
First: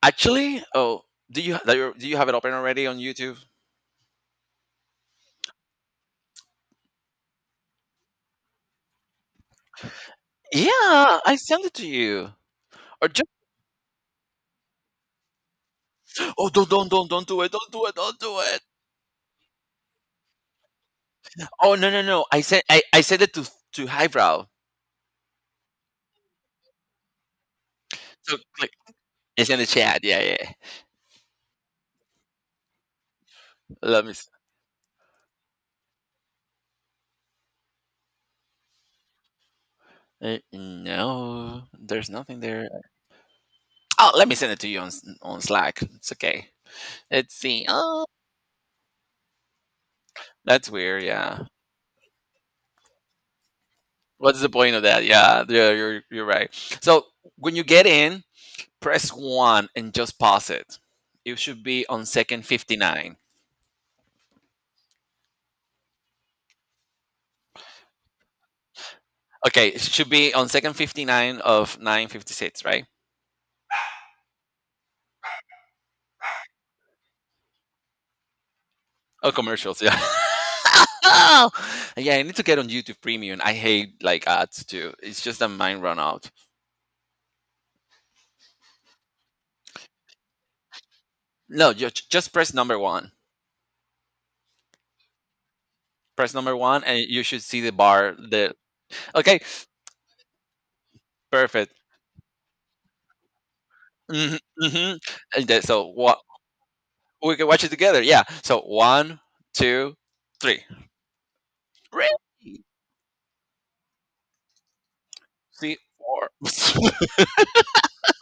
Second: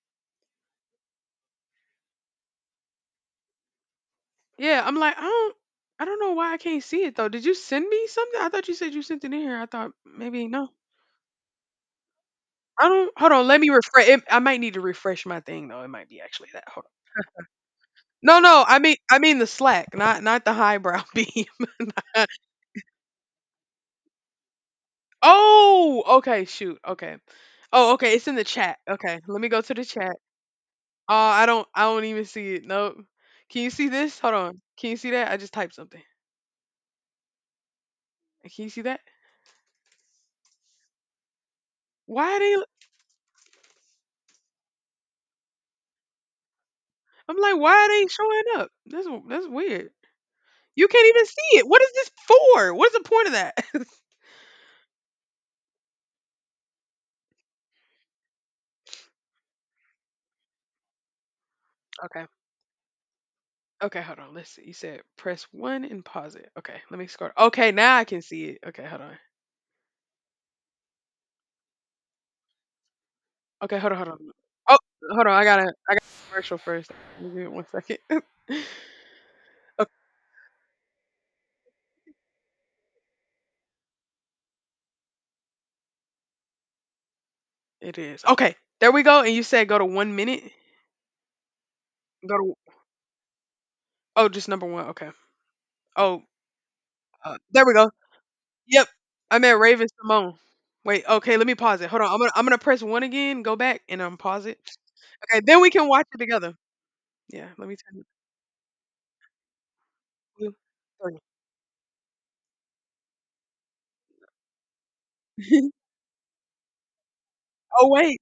[SPEAKER 2] Actually, oh, do you do you do you have it open already on YouTube?
[SPEAKER 1] Yeah, I'm like, I don't I don't know why I can't see it though. Did you send me something? I thought you said you sent it in here. I thought maybe no.
[SPEAKER 2] Yeah, I sent it to you.
[SPEAKER 1] I
[SPEAKER 2] Or
[SPEAKER 1] don't
[SPEAKER 2] just
[SPEAKER 1] hold on, let me refresh it, I might need to refresh my thing though. It might be
[SPEAKER 2] oh,
[SPEAKER 1] actually that.
[SPEAKER 2] don't
[SPEAKER 1] Hold
[SPEAKER 2] don't
[SPEAKER 1] on.
[SPEAKER 2] don't don't do it, don't do it, don't do
[SPEAKER 1] No,
[SPEAKER 2] it.
[SPEAKER 1] no, I mean I mean the Slack, not not the highbrow (laughs) beam.
[SPEAKER 2] Oh, no no no, I sent I, I sent it to to highbrow.
[SPEAKER 1] Oh, okay, shoot. Okay. Oh, okay, it's in
[SPEAKER 2] So
[SPEAKER 1] the
[SPEAKER 2] click.
[SPEAKER 1] chat. Okay. Let me
[SPEAKER 2] It's in
[SPEAKER 1] go
[SPEAKER 2] the
[SPEAKER 1] to the
[SPEAKER 2] chat.
[SPEAKER 1] chat.
[SPEAKER 2] Yeah yeah. yeah.
[SPEAKER 1] Oh, I don't I don't even see it. Nope. Can you see
[SPEAKER 2] Let me.
[SPEAKER 1] this?
[SPEAKER 2] s-
[SPEAKER 1] Hold on. Can you see that? I just typed something. Can you see that?
[SPEAKER 2] Uh, no, there's
[SPEAKER 1] Why are
[SPEAKER 2] nothing
[SPEAKER 1] they
[SPEAKER 2] there. Oh, let me send it to you on s- on Slack. It's okay. Let's
[SPEAKER 1] I'm like,
[SPEAKER 2] see.
[SPEAKER 1] why are
[SPEAKER 2] Oh,
[SPEAKER 1] they showing up? That's that's weird.
[SPEAKER 2] that's
[SPEAKER 1] You
[SPEAKER 2] weird.
[SPEAKER 1] can't even
[SPEAKER 2] Yeah.
[SPEAKER 1] see it. What is this for? What is the point of that? (laughs)
[SPEAKER 2] What's the point of that? Yeah, yeah, you're you're right. So when you get in, press one and just pause it. It should be on
[SPEAKER 1] okay.
[SPEAKER 2] second fifty-nine.
[SPEAKER 1] Okay, hold on. Let's see. You said press one and pause it. Okay, let me scroll. Okay, now I can see it. Okay, hold on.
[SPEAKER 2] Okay, it should be on second fifty-nine of nine fifty-six, right?
[SPEAKER 1] Okay, hold on, hold on. Oh, hold on. I gotta I got to commercial first. Give me one second. (laughs) okay,
[SPEAKER 2] Oh, commercials, yeah. (laughs) Yeah, I need to get on YouTube Premium. I hate like ads too. It's just that mine run out.
[SPEAKER 1] it is. Okay, there we go. And you said go to one minute.
[SPEAKER 2] No, just just
[SPEAKER 1] Go
[SPEAKER 2] press
[SPEAKER 1] to
[SPEAKER 2] number one.
[SPEAKER 1] Oh, just number one. Okay. Oh,
[SPEAKER 2] Press number one, and you
[SPEAKER 1] uh,
[SPEAKER 2] should see
[SPEAKER 1] there
[SPEAKER 2] the
[SPEAKER 1] we go.
[SPEAKER 2] bar. The
[SPEAKER 1] Yep.
[SPEAKER 2] okay,
[SPEAKER 1] I met Raven Simone. Wait, okay, let me
[SPEAKER 2] perfect.
[SPEAKER 1] pause it. Hold on. I'm gonna I'm gonna press one again, go back, and um
[SPEAKER 2] Hmm
[SPEAKER 1] pause it.
[SPEAKER 2] hmm
[SPEAKER 1] Okay,
[SPEAKER 2] And
[SPEAKER 1] then
[SPEAKER 2] then,
[SPEAKER 1] we
[SPEAKER 2] so
[SPEAKER 1] can watch
[SPEAKER 2] what
[SPEAKER 1] it together.
[SPEAKER 2] we can
[SPEAKER 1] Yeah,
[SPEAKER 2] watch
[SPEAKER 1] let
[SPEAKER 2] it
[SPEAKER 1] me turn
[SPEAKER 2] together.
[SPEAKER 1] it
[SPEAKER 2] Yeah. So one, two,
[SPEAKER 1] blue,
[SPEAKER 2] three.
[SPEAKER 1] green.
[SPEAKER 2] Three, three,
[SPEAKER 1] (laughs)
[SPEAKER 2] four. (laughs)
[SPEAKER 1] Oh, wait.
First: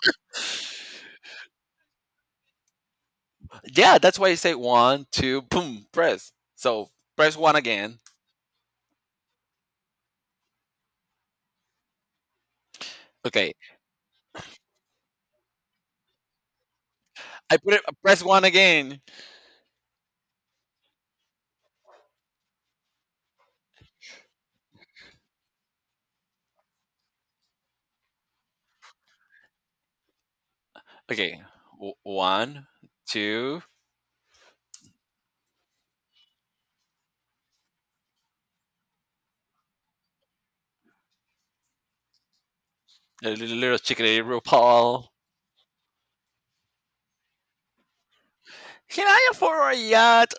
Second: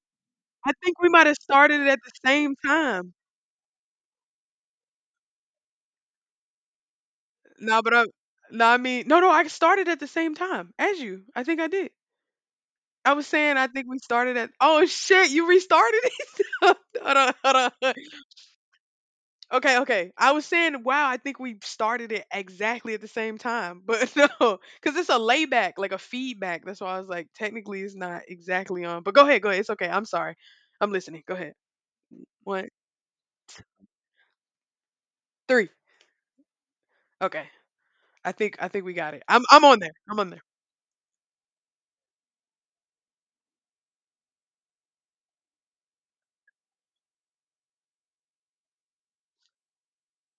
[SPEAKER 1] I think we might have started it at the same time.
[SPEAKER 2] Yeah, that's why I say one, two, boom, press. So press one
[SPEAKER 1] No, but
[SPEAKER 2] again.
[SPEAKER 1] I no, I mean no, no, I started at the same time as you. I think I did. I was
[SPEAKER 2] Okay,
[SPEAKER 1] saying I think we started at oh, shit, you restarted it? (laughs) Hold on,
[SPEAKER 2] I
[SPEAKER 1] hold
[SPEAKER 2] put it
[SPEAKER 1] on.
[SPEAKER 2] press one again.
[SPEAKER 1] Okay, okay. I was saying, wow, I think we started it exactly at the same time. But (laughs) no, because it's a layback, like a feedback. That's why I was like, technically, it's not exactly on. But go ahead, go ahead. It's okay. I'm sorry. I'm listening. Go
[SPEAKER 2] Okay,
[SPEAKER 1] ahead.
[SPEAKER 2] w- one,
[SPEAKER 1] One,
[SPEAKER 2] two.
[SPEAKER 1] three. Okay. I think I think we got it. I'm I'm on there. I'm on there.
[SPEAKER 2] A little, little chickadee RuPaul. Can I afford a yacht?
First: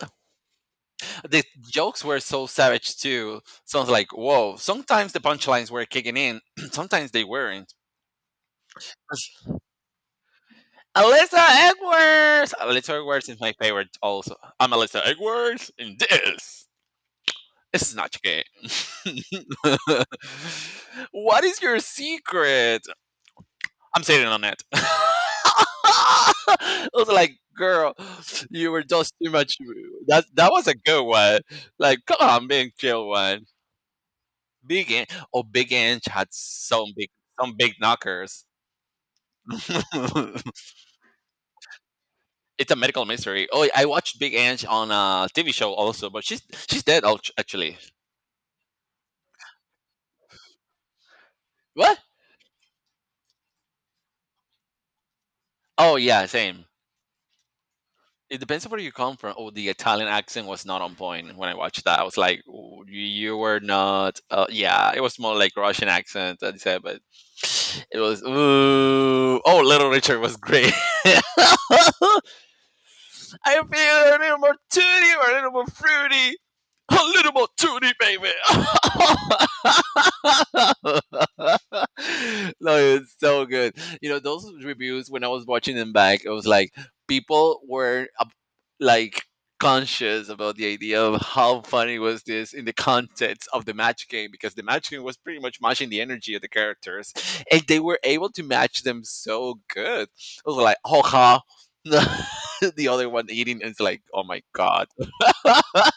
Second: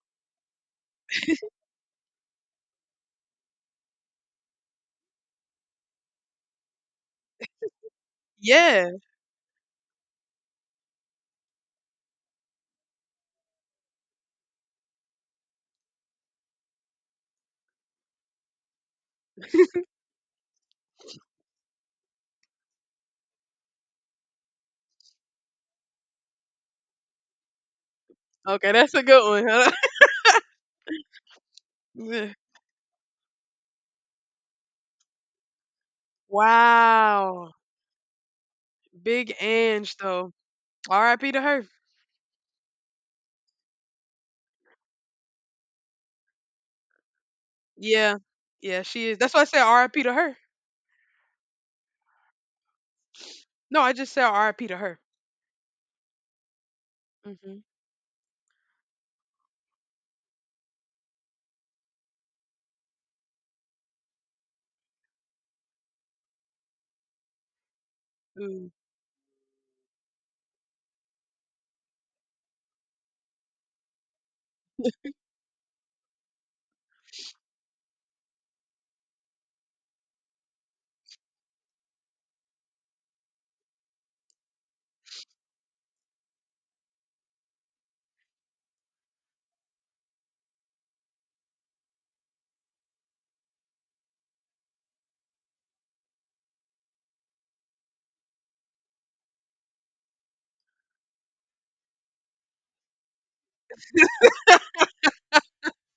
[SPEAKER 2] The jokes were so savage too. Sounds like whoa. Sometimes the punchlines were kicking in. (clears throat) Sometimes they weren't.
[SPEAKER 1] Yeah.
[SPEAKER 2] Alyssa Edwards. Alyssa Edwards is my favorite. Also, I'm Alyssa Edwards in this. Snatch game. (laughs) What is your secret? I'm sitting on it. (laughs) I was like, girl, you
[SPEAKER 1] Okay,
[SPEAKER 2] were
[SPEAKER 1] that's a
[SPEAKER 2] just
[SPEAKER 1] good
[SPEAKER 2] too
[SPEAKER 1] one.
[SPEAKER 2] much.
[SPEAKER 1] Huh? (laughs)
[SPEAKER 2] That that was a good one. Like, come
[SPEAKER 1] Yeah.
[SPEAKER 2] on, big chill one. Big Inch. Oh, Big Inch had some big
[SPEAKER 1] Wow.
[SPEAKER 2] some big knockers.
[SPEAKER 1] Big Ange
[SPEAKER 2] (laughs)
[SPEAKER 1] though.
[SPEAKER 2] It's
[SPEAKER 1] R I P to her.
[SPEAKER 2] a medical mystery. Oh, I watched Big Ange on a T V show also, but she's she's dead act- actually.
[SPEAKER 1] Yeah. Yeah, she is. That's why I said R I P to her.
[SPEAKER 2] What?
[SPEAKER 1] No, I just said R I P to her.
[SPEAKER 2] Oh yeah, same.
[SPEAKER 1] Hmm.
[SPEAKER 2] It depends on where you come from. Oh, the Italian accent was not on point when I watched that. I was like, "Oh, you you were not. Uh, yeah, it was more like Russian accent." I said, but it was. Ooh. Oh, Little Richard was great. (laughs) I feel a little more tooty or a little more fruity. A little more tooty, baby. (laughs) No, it's so good. You know, those reviews, when I was watching them back, it was like people were uh, like conscious about the idea of how funny was this in the context of the match game, because the match game was pretty much matching the energy of the characters, and they were able to match them so good. I was like, oh, ha. (laughs) (laughs) The other one eating and it's like, oh my god. (laughs)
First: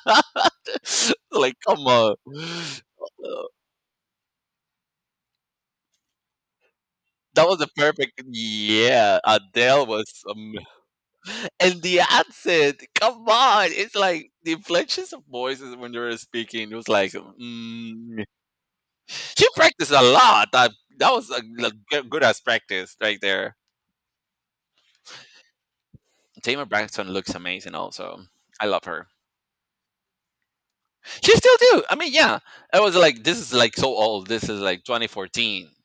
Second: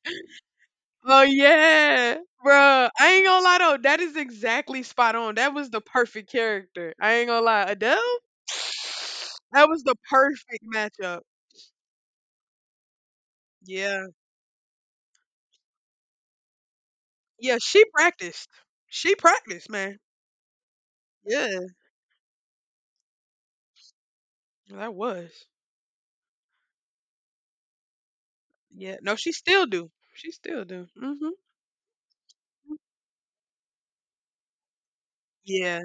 [SPEAKER 1] Oh
[SPEAKER 2] Like come on.
[SPEAKER 1] yeah,
[SPEAKER 2] (sighs)
[SPEAKER 1] bruh. I ain't
[SPEAKER 2] Uh,
[SPEAKER 1] gonna lie though, that is exactly spot on. That was the perfect character. I ain't gonna
[SPEAKER 2] that was
[SPEAKER 1] lie,
[SPEAKER 2] a
[SPEAKER 1] Adele.
[SPEAKER 2] perfect, yeah,
[SPEAKER 1] That was
[SPEAKER 2] Adele
[SPEAKER 1] the
[SPEAKER 2] was um,
[SPEAKER 1] perfect matchup.
[SPEAKER 2] (laughs) and the accent, come on, it's
[SPEAKER 1] Yeah,
[SPEAKER 2] like the inflections of voices when you were speaking it was like,
[SPEAKER 1] yeah. She
[SPEAKER 2] mm.
[SPEAKER 1] practiced. She
[SPEAKER 2] She
[SPEAKER 1] practiced,
[SPEAKER 2] practiced
[SPEAKER 1] man.
[SPEAKER 2] a lot. That that was a,
[SPEAKER 1] Yeah,
[SPEAKER 2] a good good as practice right there.
[SPEAKER 1] that was.
[SPEAKER 2] Tamer Braxton looks amazing also. I love
[SPEAKER 1] Yeah.
[SPEAKER 2] her.
[SPEAKER 1] No, she still do. She still do. Hmm.
[SPEAKER 2] She still do, I mean, yeah. I was like, this is like so old, this is like twenty fourteen.
[SPEAKER 1] Yeah.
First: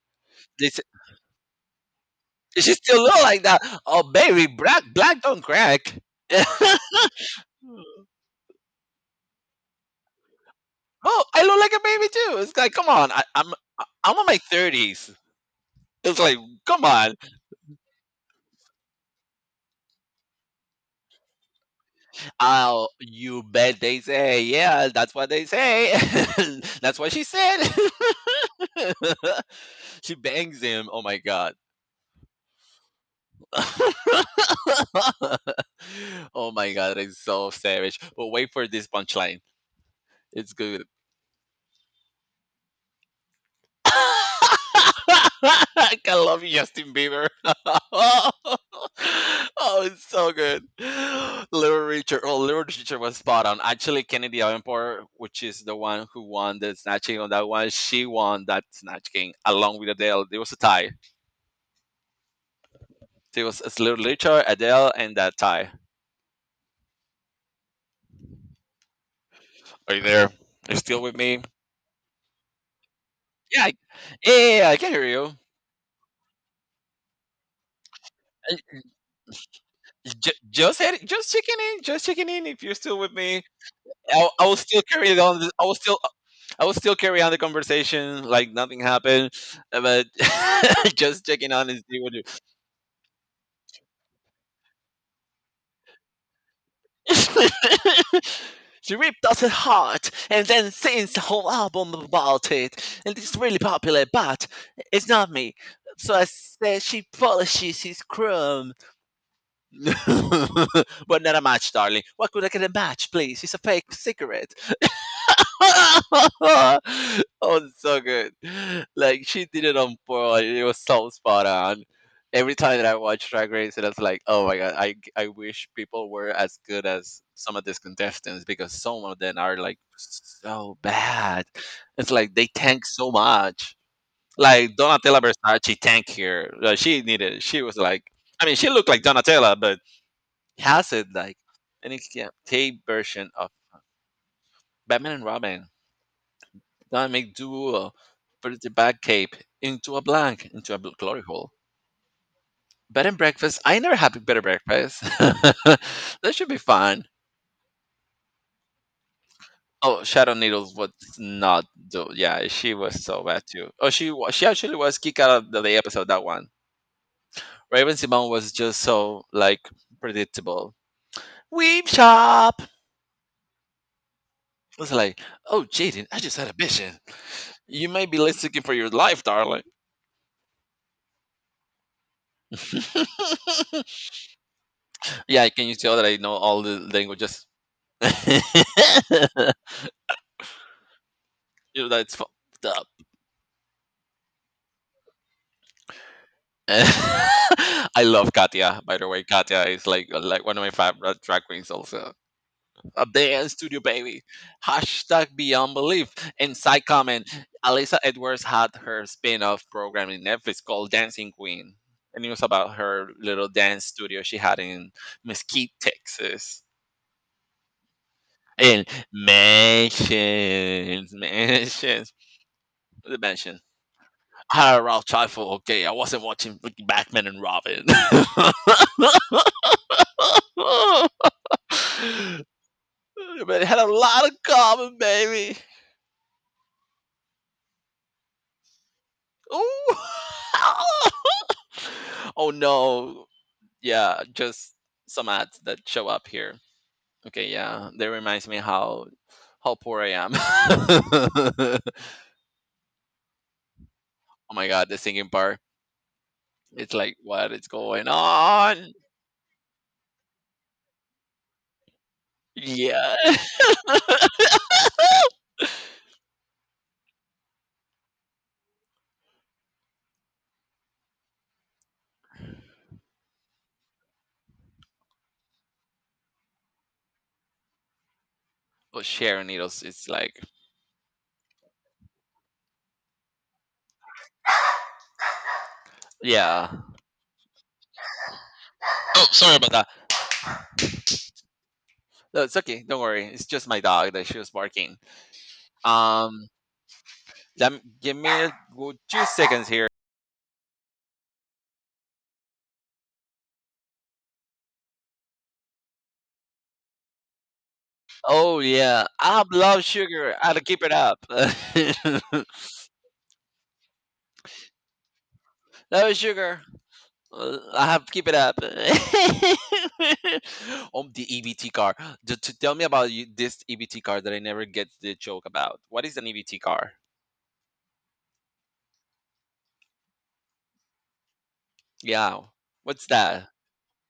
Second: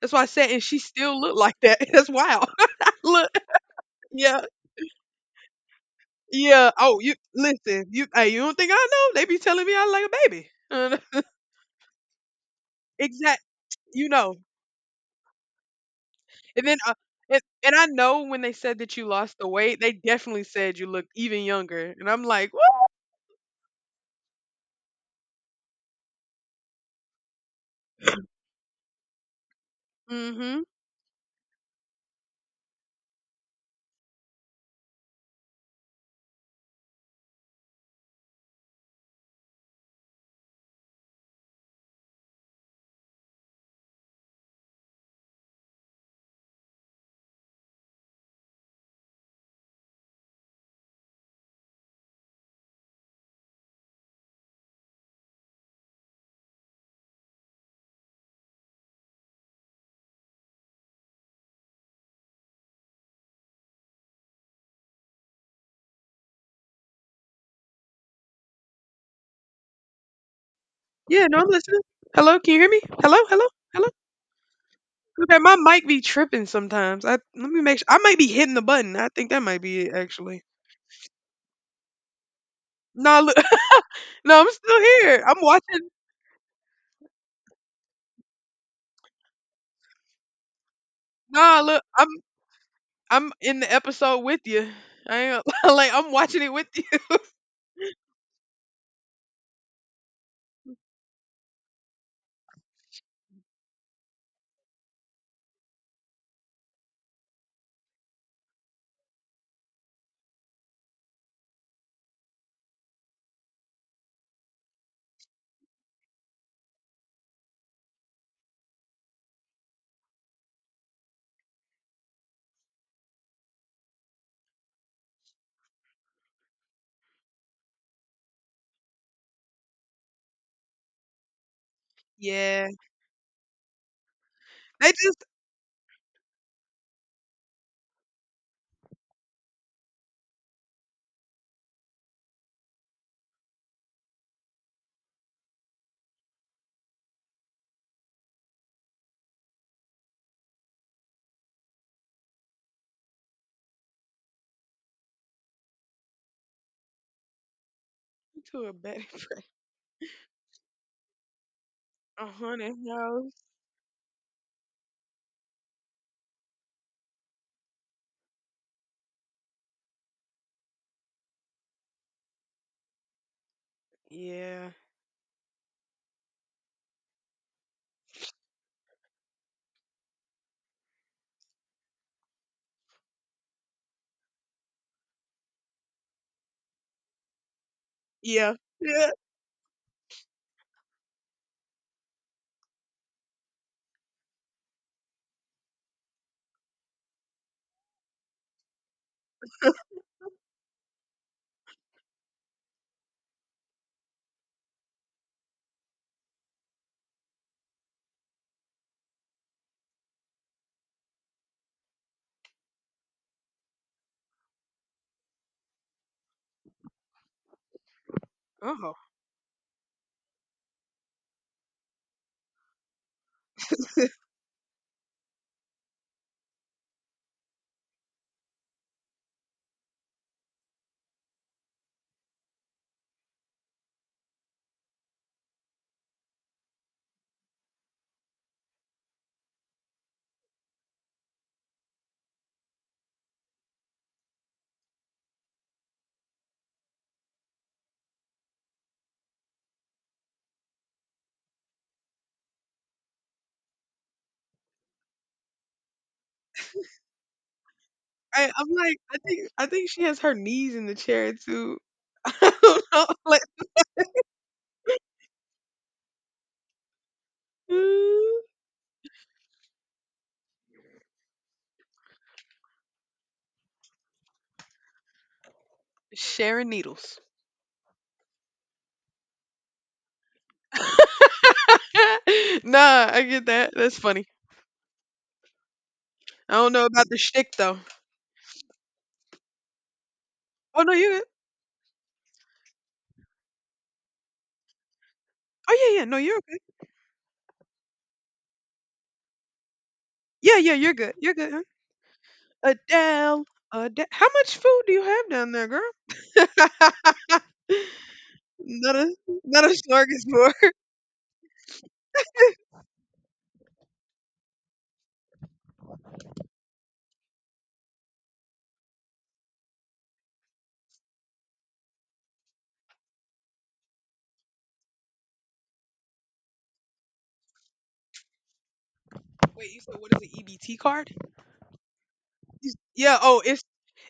[SPEAKER 1] That's why I said, and she
[SPEAKER 2] This
[SPEAKER 1] still look like that. (laughs) That's wild.
[SPEAKER 2] She still
[SPEAKER 1] (laughs)
[SPEAKER 2] look
[SPEAKER 1] look.
[SPEAKER 2] like that. Oh,
[SPEAKER 1] Yeah.
[SPEAKER 2] baby, black black don't crack. (laughs)
[SPEAKER 1] Yeah.
[SPEAKER 2] Oh,
[SPEAKER 1] Oh, you listen. You. Hey, you don't think I know? They be telling me I like a baby.
[SPEAKER 2] I look like a baby too. It's like, come
[SPEAKER 1] (laughs)
[SPEAKER 2] on, I,
[SPEAKER 1] exact.
[SPEAKER 2] I'm I- am
[SPEAKER 1] You
[SPEAKER 2] I am in
[SPEAKER 1] know.
[SPEAKER 2] my thirties. It's like,
[SPEAKER 1] And then,
[SPEAKER 2] come
[SPEAKER 1] uh,
[SPEAKER 2] on.
[SPEAKER 1] and, and I know when they said that you lost the weight, they definitely said you look even younger. And I'm like, what?
[SPEAKER 2] Oh, you bet they say, yeah, that's what they say. (laughs) That's what she said. (laughs) She bangs
[SPEAKER 1] Mm-hmm.
[SPEAKER 2] him. Oh my god. (laughs) Oh my god, it's so savage. But wait for this punchline. It's good. (laughs) I can love Justin Bieber. (laughs) Oh, it's so good. Little Richard. Oh, Little Richard was spot on. Actually, Kennedy Davenport, which is the one who won the Snatch King on that one, she won that Snatch King along with Adele. There was a tie. There was, it's Little Richard, Adele, and that tie. Are you there? Are you still with
[SPEAKER 1] Yeah, no,
[SPEAKER 2] me?
[SPEAKER 1] I'm listening. Hello, can you hear me? Hello, hello,
[SPEAKER 2] Yeah, I-
[SPEAKER 1] hello.
[SPEAKER 2] yeah, yeah, yeah, I can hear you.
[SPEAKER 1] Okay, my mic be tripping sometimes. I let me make sure. I might be hitting the
[SPEAKER 2] Uh,
[SPEAKER 1] button. I think that might be it
[SPEAKER 2] j-
[SPEAKER 1] actually.
[SPEAKER 2] Just, head- just checking in. Just checking in if you're still with
[SPEAKER 1] No, look,
[SPEAKER 2] me.
[SPEAKER 1] (laughs)
[SPEAKER 2] I,
[SPEAKER 1] no,
[SPEAKER 2] I
[SPEAKER 1] I'm
[SPEAKER 2] was
[SPEAKER 1] still
[SPEAKER 2] still carrying
[SPEAKER 1] here.
[SPEAKER 2] on.
[SPEAKER 1] I'm
[SPEAKER 2] th- I was
[SPEAKER 1] watching.
[SPEAKER 2] still I was still carrying on the conversation like nothing happened, uh, but (laughs) just checking
[SPEAKER 1] Nah,
[SPEAKER 2] on and
[SPEAKER 1] look,
[SPEAKER 2] see
[SPEAKER 1] I'm
[SPEAKER 2] what.
[SPEAKER 1] I'm in the episode with you. I ain't, (laughs) like I'm watching it with you. (laughs)
[SPEAKER 2] You... (laughs) She ripped us heart and then sings the whole album about it, and it's really popular. But it's not me. So I said, she polishes his chrome, (laughs) but not a match, darling. What could I get a match, please? It's a fake cigarette. (laughs) Oh, it's so good. Like she did it on point. It was so spot on. Every time that I watch Drag Race, it was like, oh my god, I I wish people were as good as some of these contestants because some of them are like so bad. It's like they
[SPEAKER 1] Yeah,
[SPEAKER 2] tank so much. Like
[SPEAKER 1] they
[SPEAKER 2] Donatella
[SPEAKER 1] just
[SPEAKER 2] Versace tank here. Like, she needed. She was like, I mean, she looked like Donatella, but has it like an escape version of Batman and Robin that may do uh, put the bag cape into a blank, into a bl- glory hole. Bed and breakfast. I never had bed and breakfast. (laughs) That should be fun.
[SPEAKER 1] to a bad
[SPEAKER 2] Oh, Shadow Needles was not do.
[SPEAKER 1] (laughs) a
[SPEAKER 2] Yeah, she
[SPEAKER 1] hundred
[SPEAKER 2] was so bad
[SPEAKER 1] house.
[SPEAKER 2] too. Oh, she wa- she actually was kicked out of the, the episode that one. Raven Simone was just so like predictable. Weep shop. It
[SPEAKER 1] Yeah,
[SPEAKER 2] was like, oh, Jaden, I just had a vision. You may be less looking for your life, darling. (laughs) Yeah, can you tell that I know all the languages? (laughs)
[SPEAKER 1] yeah, yeah.
[SPEAKER 2] Dude, that's fucked up. (laughs) I love Katya, by the way. Katya is like uh, like one of my favorite drag queens also. A dance studio baby. Hashtag beyond belief. And side comment, Alyssa Edwards had her spin-off program in Netflix called Dancing Queen. And it was about her little dance studio she had in Mesquite, Texas. And
[SPEAKER 1] Uh
[SPEAKER 2] mansions, mansions, the mansion. Hi, Ralph Trifle. Okay, I wasn't watching freaking Batman and Robin. (laughs) But it had a lot of common, baby. Ooh. (laughs) Oh no. Yeah, just some ads that show up here. Okay, yeah. That reminds me how how poor I am. (laughs) Oh my god, the singing part. It's like, what is going
[SPEAKER 1] Right, I'm
[SPEAKER 2] on?
[SPEAKER 1] like, I think I think she has her knees in the chair too. (laughs) I don't know,
[SPEAKER 2] Yeah.
[SPEAKER 1] (laughs) like
[SPEAKER 2] (laughs)
[SPEAKER 1] ooh. Sharing needles.
[SPEAKER 2] Oh, Sharon Needles is like,
[SPEAKER 1] (laughs) nah, I get that. That's funny. I
[SPEAKER 2] yeah.
[SPEAKER 1] don't know about the shtick though.
[SPEAKER 2] Oh, sorry about that.
[SPEAKER 1] Oh no, you're good.
[SPEAKER 2] No, it's okay. Don't worry. It's just my dog that she was barking.
[SPEAKER 1] Oh yeah, yeah. No, you're
[SPEAKER 2] Um,
[SPEAKER 1] okay.
[SPEAKER 2] Let me, give me a, well, two seconds here.
[SPEAKER 1] Yeah, yeah, you're good. You're good. Huh? Adele, Adele. How much food do you have down there, girl? (laughs)
[SPEAKER 2] Oh
[SPEAKER 1] not
[SPEAKER 2] yeah,
[SPEAKER 1] a
[SPEAKER 2] I
[SPEAKER 1] not a
[SPEAKER 2] love sugar. I have to
[SPEAKER 1] smorgasbord.
[SPEAKER 2] keep it up. (laughs) Love sugar. Uh, I have to keep it up. (laughs) Oh, the E B T car. To, to tell me about you, this E B T car that I never get the joke about. What is an E B T car?
[SPEAKER 1] (laughs) Wait, you said what is the E B T card?
[SPEAKER 2] Yeah. What's
[SPEAKER 1] Yeah, oh,
[SPEAKER 2] that?
[SPEAKER 1] it's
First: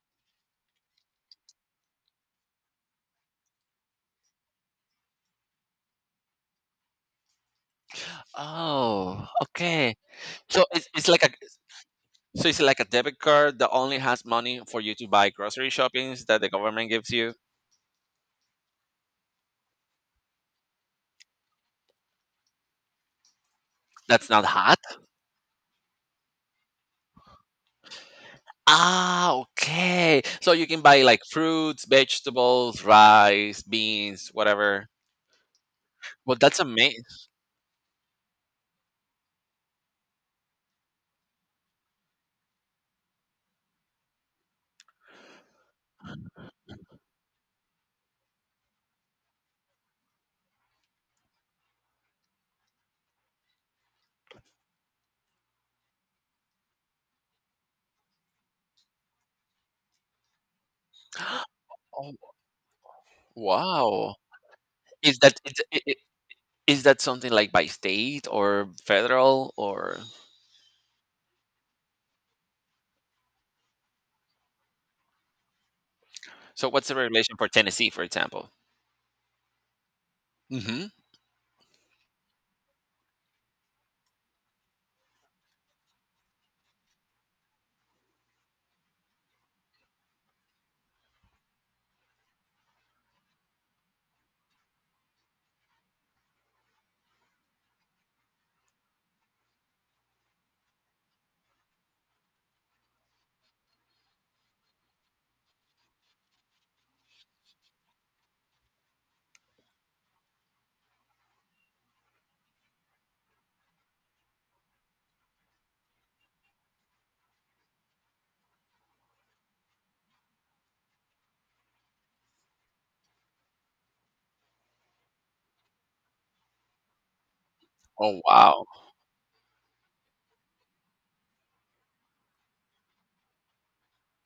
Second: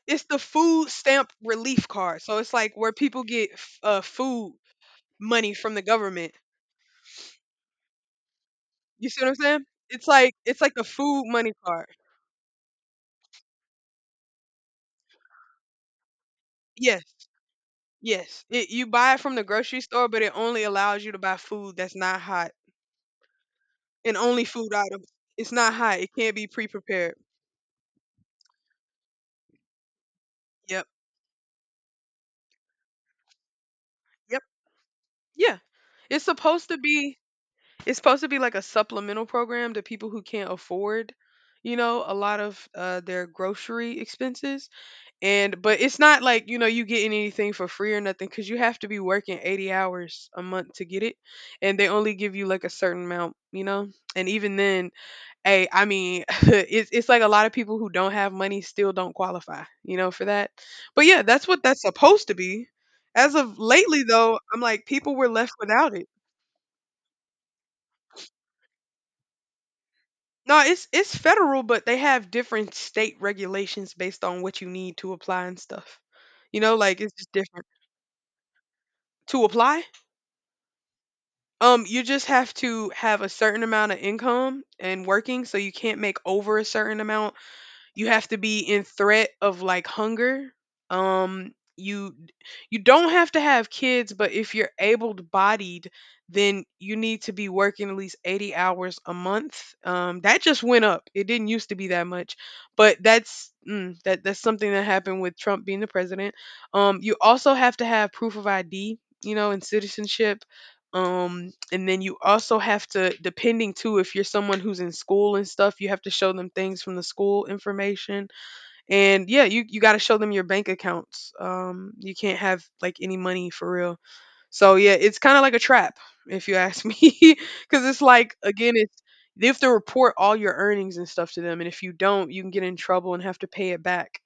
[SPEAKER 1] it's the food stamp relief card. So it's like where people get f- uh food money from the government. You see
[SPEAKER 2] Oh,
[SPEAKER 1] what I'm saying?
[SPEAKER 2] okay.
[SPEAKER 1] It's like it's
[SPEAKER 2] So
[SPEAKER 1] like a
[SPEAKER 2] it's, it's like
[SPEAKER 1] food
[SPEAKER 2] a
[SPEAKER 1] money card.
[SPEAKER 2] So it's like a debit card that only has money for you to buy grocery shoppings that the government
[SPEAKER 1] Yes,
[SPEAKER 2] gives you.
[SPEAKER 1] yes. It, you buy it from the grocery store, but it only allows you to buy food that's not hot and
[SPEAKER 2] That's not
[SPEAKER 1] only food
[SPEAKER 2] hot.
[SPEAKER 1] items. It's not hot. It can't be pre-prepared.
[SPEAKER 2] Ah, okay. So you can
[SPEAKER 1] Yep.
[SPEAKER 2] buy like fruits, vegetables, rice, beans,
[SPEAKER 1] Yep.
[SPEAKER 2] whatever.
[SPEAKER 1] Yeah. It's
[SPEAKER 2] Well, that's
[SPEAKER 1] supposed to
[SPEAKER 2] amazing.
[SPEAKER 1] be. It's supposed to be like a supplemental program to people who can't afford, you know, a lot of uh, their grocery expenses. And but it's not like you know you getting anything for free or nothing because you have to be working eighty hours a month to get it, and they only give you like a certain amount, you know. And even then, hey I mean (laughs) it's, it's like a lot of people who don't have money still don't qualify you know for that, but yeah
[SPEAKER 2] (gasps)
[SPEAKER 1] that's what that's
[SPEAKER 2] Oh,
[SPEAKER 1] supposed to be. As of lately
[SPEAKER 2] wow.
[SPEAKER 1] though I'm like people
[SPEAKER 2] Is
[SPEAKER 1] were
[SPEAKER 2] that
[SPEAKER 1] left
[SPEAKER 2] is, i-
[SPEAKER 1] without
[SPEAKER 2] i-
[SPEAKER 1] it.
[SPEAKER 2] is that something like by state or federal or
[SPEAKER 1] No, it's it's federal, but they have different state regulations based on what you need to apply and stuff, you
[SPEAKER 2] so?
[SPEAKER 1] know,
[SPEAKER 2] What's the
[SPEAKER 1] like it's just
[SPEAKER 2] regulation for
[SPEAKER 1] different
[SPEAKER 2] Tennessee, for example?
[SPEAKER 1] to apply.
[SPEAKER 2] Hmm.
[SPEAKER 1] Um, you just have to have a certain amount of income and working, so you can't make over a certain amount. You have to be in threat of like hunger. Um, you you don't have to have kids, but if you're able-bodied, then you need to be working at least eighty hours a month. Um, that just went up. It didn't used to be that much, but that's mm, that that's something that happened with Trump being the president. Um, you also have to have proof of I D, you know, and citizenship, um, and then you also have to, depending too if you're someone who's in school and stuff, you have to show them things from the school information. And yeah, you you got to show them your bank accounts. Um, you can't have like any money for real. So yeah, it's kind of like a trap if you ask me. (laughs) Because it's
[SPEAKER 2] Oh
[SPEAKER 1] like,
[SPEAKER 2] wow!
[SPEAKER 1] again, it's you have to report all your earnings and stuff to them, and if you don't, you can get in trouble and have to pay it back.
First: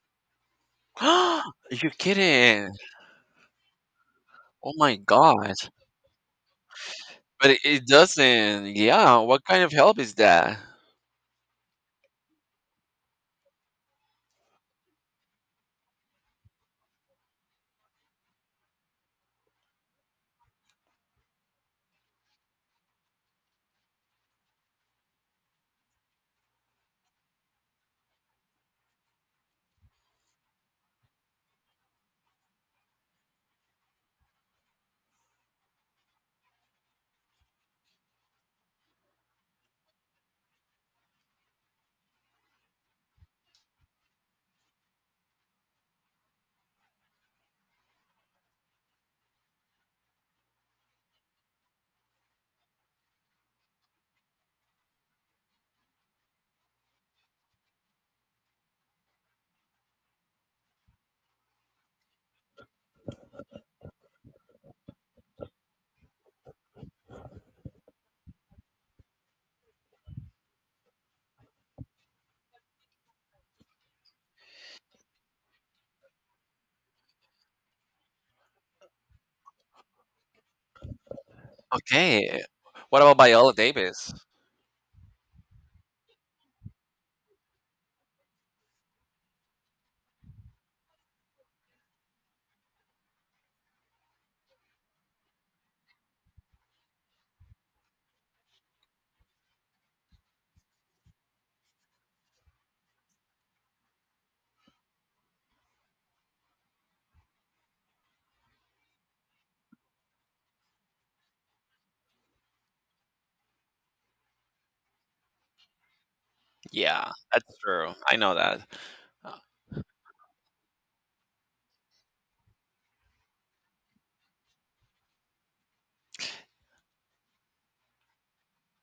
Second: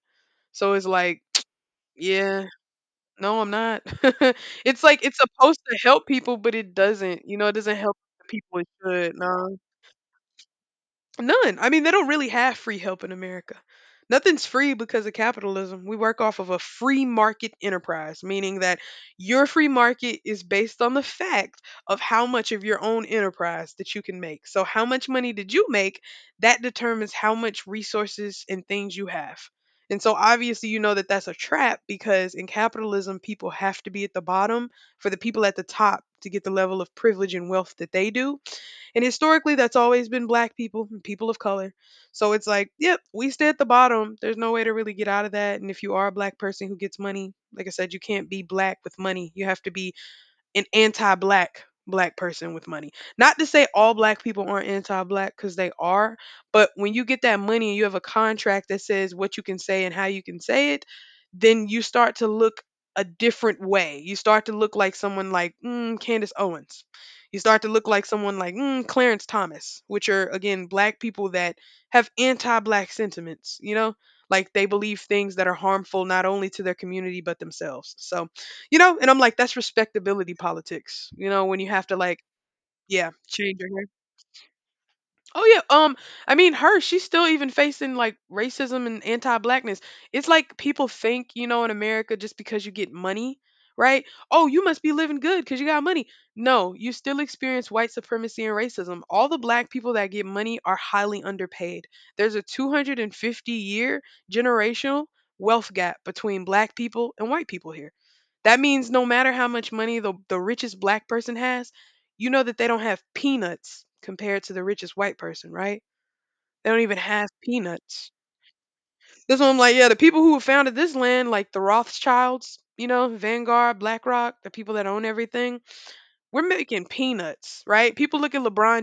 [SPEAKER 1] So it's like
[SPEAKER 2] (gasps) You're
[SPEAKER 1] (tsk) yeah
[SPEAKER 2] kidding!
[SPEAKER 1] no, I'm not. (laughs)
[SPEAKER 2] Oh
[SPEAKER 1] It's
[SPEAKER 2] my
[SPEAKER 1] like it's supposed
[SPEAKER 2] gosh!
[SPEAKER 1] to help people, but it doesn't. You know,
[SPEAKER 2] But
[SPEAKER 1] it
[SPEAKER 2] it
[SPEAKER 1] doesn't
[SPEAKER 2] it
[SPEAKER 1] help the people it
[SPEAKER 2] doesn't. Yeah,
[SPEAKER 1] should.
[SPEAKER 2] what
[SPEAKER 1] No.
[SPEAKER 2] kind of help is that?
[SPEAKER 1] None. I mean, they don't really have free help in America. Nothing's free because of capitalism. We work off of a free market enterprise, meaning that your free market is based on the fact of how much of your own enterprise that you can make. So, how much money did you make? That determines how much resources and things you have. And so, obviously, you know that that's a trap because in capitalism, people have to be at the bottom for the people at the top to get the level of privilege and wealth that they do. And historically, that's always been black people and people of color. So it's like, yep, we stay at the bottom. There's no way to really get out of that. And if you are a black person who gets money, like I said, you can't be black with money. You have to be an anti-black black person with money. Not to say all black people aren't anti-black because they are, but when you get that money and you have a contract that says what you can say and how you can say it, then you start to look a different way. You start to look like someone like mm, Candace Owens. You start to look like someone like mm, Clarence Thomas, which are again black people that have anti-black sentiments. You know, like they believe things that are harmful not only to their community but themselves. So you know, and I'm like, that's respectability politics, you know, when you have to like,
[SPEAKER 2] Okay. What
[SPEAKER 1] yeah,
[SPEAKER 2] about Viola
[SPEAKER 1] change your
[SPEAKER 2] Davis?
[SPEAKER 1] oh yeah, um, I mean her, she's still even facing like racism and anti-blackness. It's like people think, you know, in America just because you get money, right? Oh, you must be living good because you got money. No, you still experience white supremacy and racism. All the black people that get money are highly underpaid. There's a two hundred fifty year generational wealth gap between black people and white people here. That means no matter how much money the, the richest black person has, you know that they don't have peanuts compared to the richest white person, right? They don't even
[SPEAKER 2] Yeah,
[SPEAKER 1] have
[SPEAKER 2] that's true.
[SPEAKER 1] peanuts.
[SPEAKER 2] I know that.
[SPEAKER 1] That's what I'm like, yeah, the people who founded this land, like the Rothschilds, you know, Vanguard, BlackRock, the people that own everything, we're making peanuts, right? People look at LeBron